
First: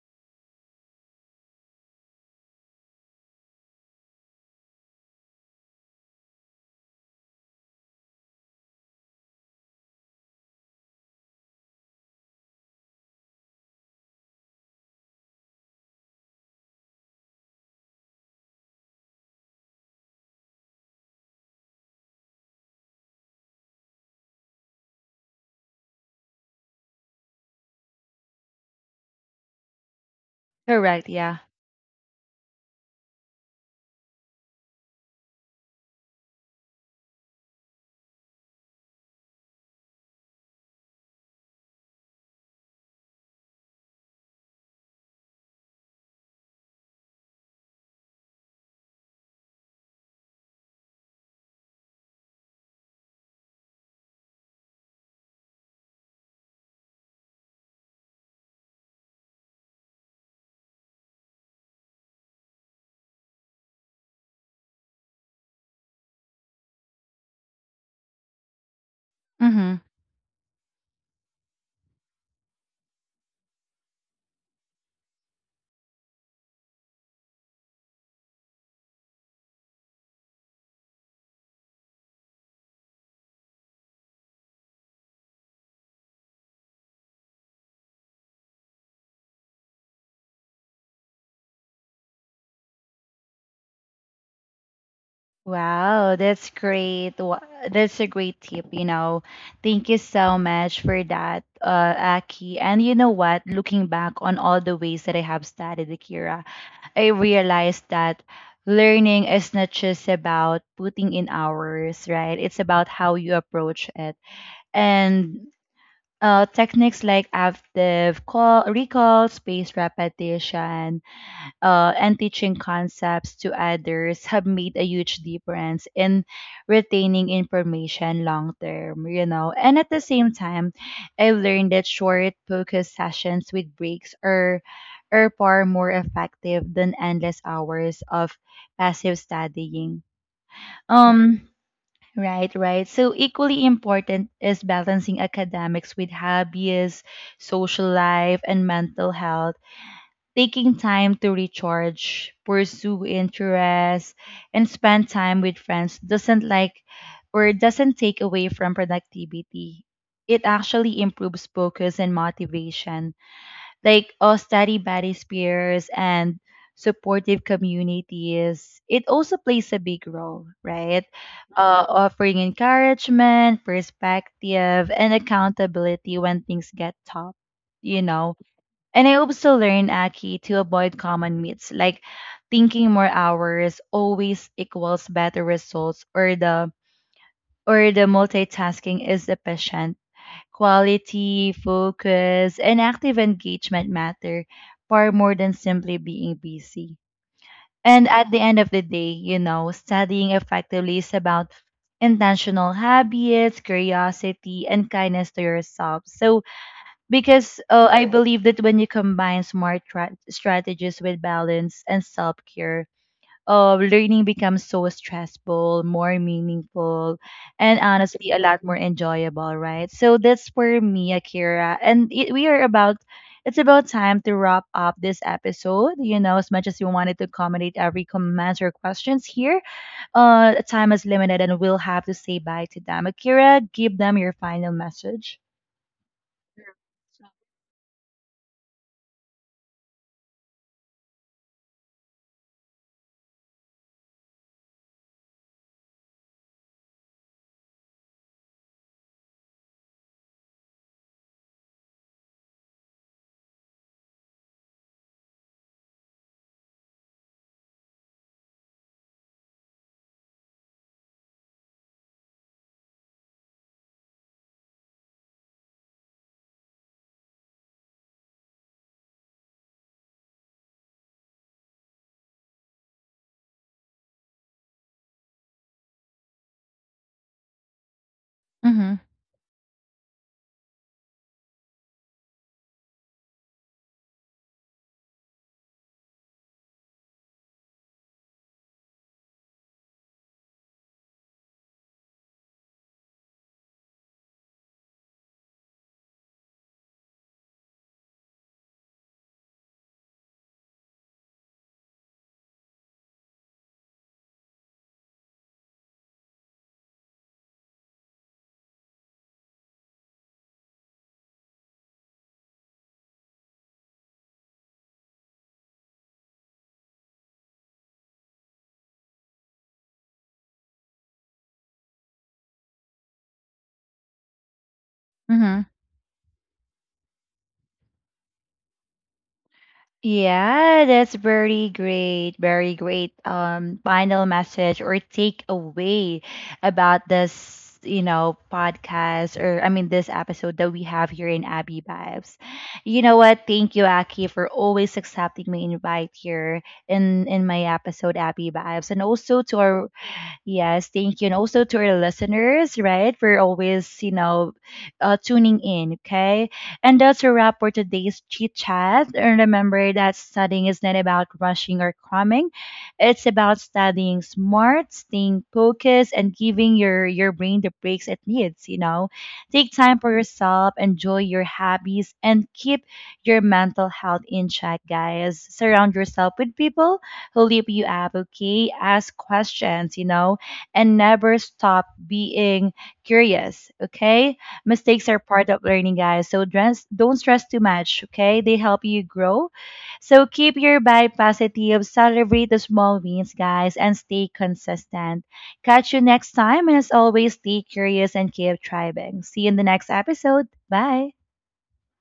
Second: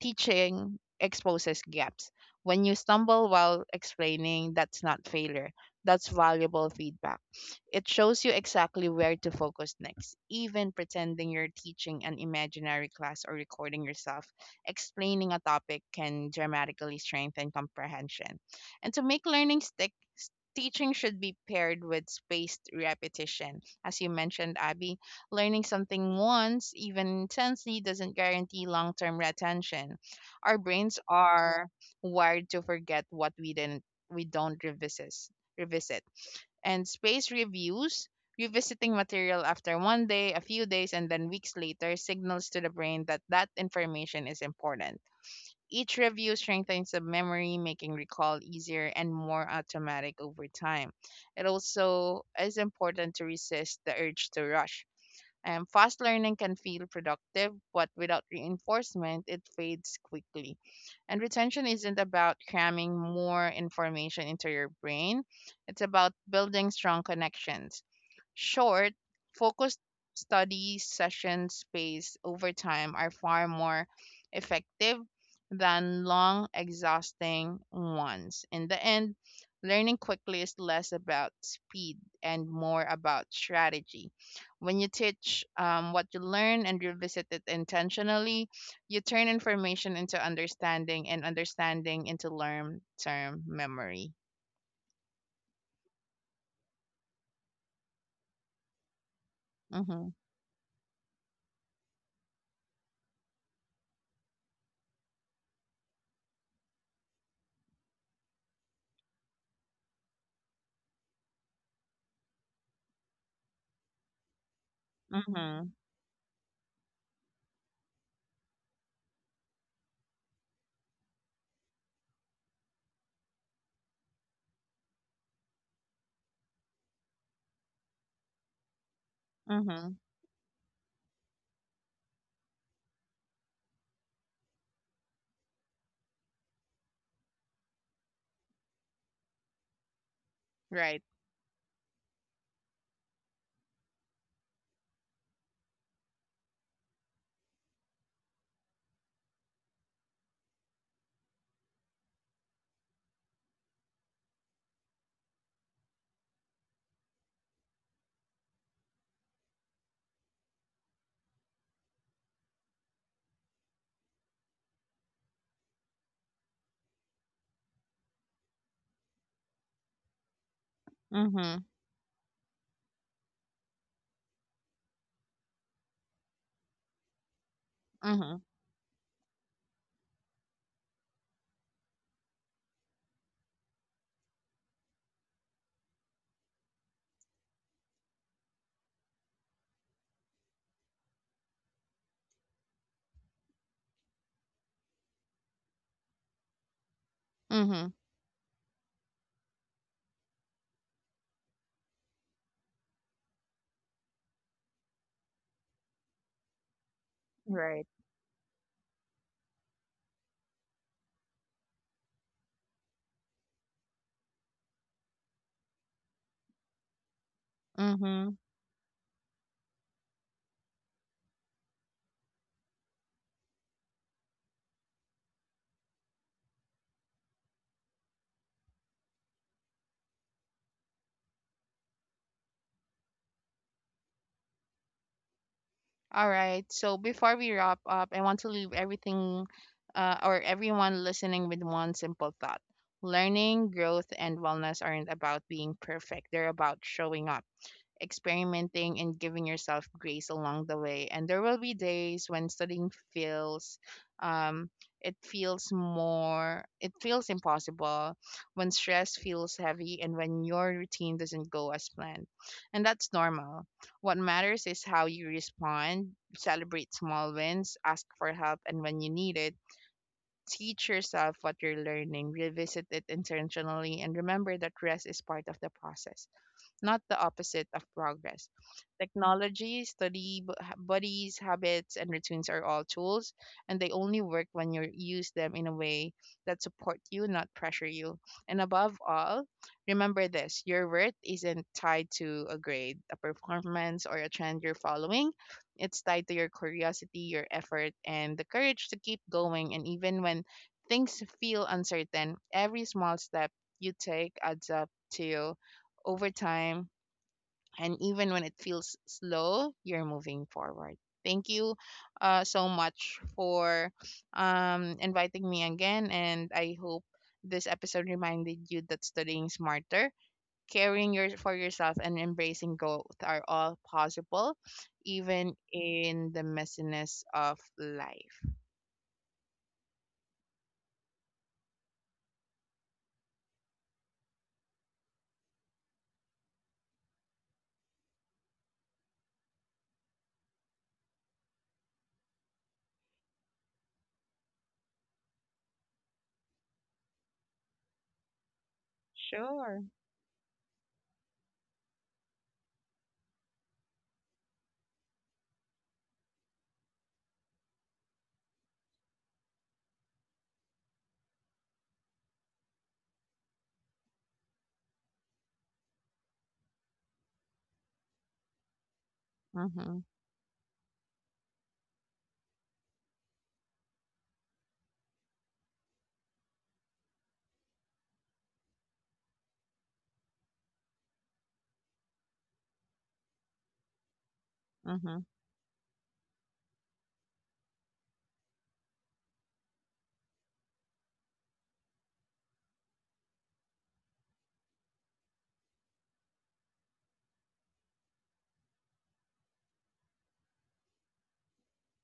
B: teaching exposes gaps. When you stumble while explaining, that's not failure. That's valuable feedback. It shows you exactly where to focus next. Even pretending you're teaching an imaginary class or recording yourself explaining a topic can dramatically strengthen comprehension. And to make learning stick, s- teaching should be paired with spaced repetition. As you mentioned, Abby, learning something once, even intensely, doesn't guarantee long term retention. Our brains
A: Correct, yeah.
B: are wired to forget what we don't revisit. And space reviews, revisiting material after one day, a few days, and then weeks later signals to the brain that that information is important. Each review strengthens the memory, making recall easier and more automatic over time. It also is important to resist the urge to rush. Fast learning can feel productive, but without reinforcement, it fades quickly. And retention isn't about cramming more information into your brain, it's about building strong connections. Short, focused
A: Mm-hmm.
B: study session space over time are far more effective than long, exhausting ones. In the end, learning quickly is less about speed and more about strategy. When you teach what you learn and revisit it intentionally, you turn information into understanding and understanding into long term memory.
A: Wow, that's great. That's a great tip, you know. Thank you
B: Mm-hmm.
A: so much for that, Aki. And you know what? Looking back on all the ways that I have studied Akira, I realized that learning is not just about putting in hours, right? It's about how you approach it. And
B: Mm-hmm.
A: techniques like recall, space repetition, and teaching concepts to others have made a huge difference in retaining information long term, you know. And
B: Mm-hmm.
A: at the same time, I've learned that short focused sessions with breaks are far more effective than endless hours of passive studying.
B: Right.
A: Um right. So equally important is balancing academics with hobbies, social life, and mental health taking time to recharge, pursue interests, and spend time with friends doesn't like or doesn't take away from productivity. It actually improves focus and motivation. Like a study buddies, peers, and supportive communities, it also plays a big role, right?
B: Mm-hmm.
A: Offering encouragement, perspective, and accountability when things get tough. You
B: Mm-hmm.
A: know, and I also learned, Aki, to avoid common myths like thinking more hours always equals better results or the multitasking is efficient. Quality, focus, and active engagement matter far more than simply being busy.
B: Mm-hmm.
A: And at the end of the day, you know, studying effectively is about intentional habits, curiosity, and kindness to yourself. So because
B: Right.
A: I believe that when you combine smart strategies with balance and self care, learning becomes so stressful, more meaningful, and honestly,
B: Mm-hmm.
A: a lot more enjoyable, right? So that's for me, Akira. And it, we are about, it's about time to wrap up this episode. You know, as much as we wanted to accommodate every comments or questions here, time is limited and we'll have to say bye to them. Akira, give them your final message.
B: All right. So before we wrap up, I want to leave everything or everyone listening with one simple thought. Learning, growth, and wellness aren't about being perfect. They're about showing up, experimenting, and giving yourself grace along the way. And there will be days when studying feels um it feels impossible, when stress feels heavy, and when your routine doesn't go as planned. And that's normal. What matters is how you respond, celebrate small wins, ask for help and when you need it, teach yourself what you're learning, revisit it intentionally, and remember that rest is part of the process, not the opposite of progress.
A: Mm-hmm.
B: Technology, buddies, habits, and routines are all tools, and they only work when you use them in a way that support you, not pressure you. And above all, remember this: your worth isn't tied to a grade, a performance, or a trend you're following. It's tied to your curiosity, your effort, and the courage to keep going. And even when things feel uncertain, every small step you take adds up to over time. And even when it feels slow, you're moving forward. Thank you so much for inviting me again, and I hope this episode reminded you that studying smarter, caring your, for yourself, and embracing growth are all possible even
A: Mm-hmm.
B: in the messiness of life.
A: Yeah, that's very great, very great final message or takeaway about this, you know, podcast or this episode that we have here in Abby Vibes. You know what? Thank you, Aki, for always accepting my invite here in my episode Abby Vibes, and also to
B: Sure.
A: our Yes, thank you. And also to our listeners, right? For always, you know, tuning in, okay? And that's a wrap for today's chit chat. And remember that studying is not about rushing or cramming, it's about studying smart, staying focused, and giving your brain the breaks it needs, you know? Take
B: Mm-hmm.
A: time for yourself, enjoy your hobbies, and keep your mental health in check, guys. Surround yourself with people who lift you up, okay? Ask questions, you know? And never stop being curious. Okay. Mistakes are
B: Mm-hmm.
A: part of learning, guys. So dress, don't stress too much. Okay. They help you grow. So keep your vibe positive, celebrate the small wins, guys, and stay consistent. Catch you next time. And as always, stay curious and keep thriving. See you in the next episode. Bye.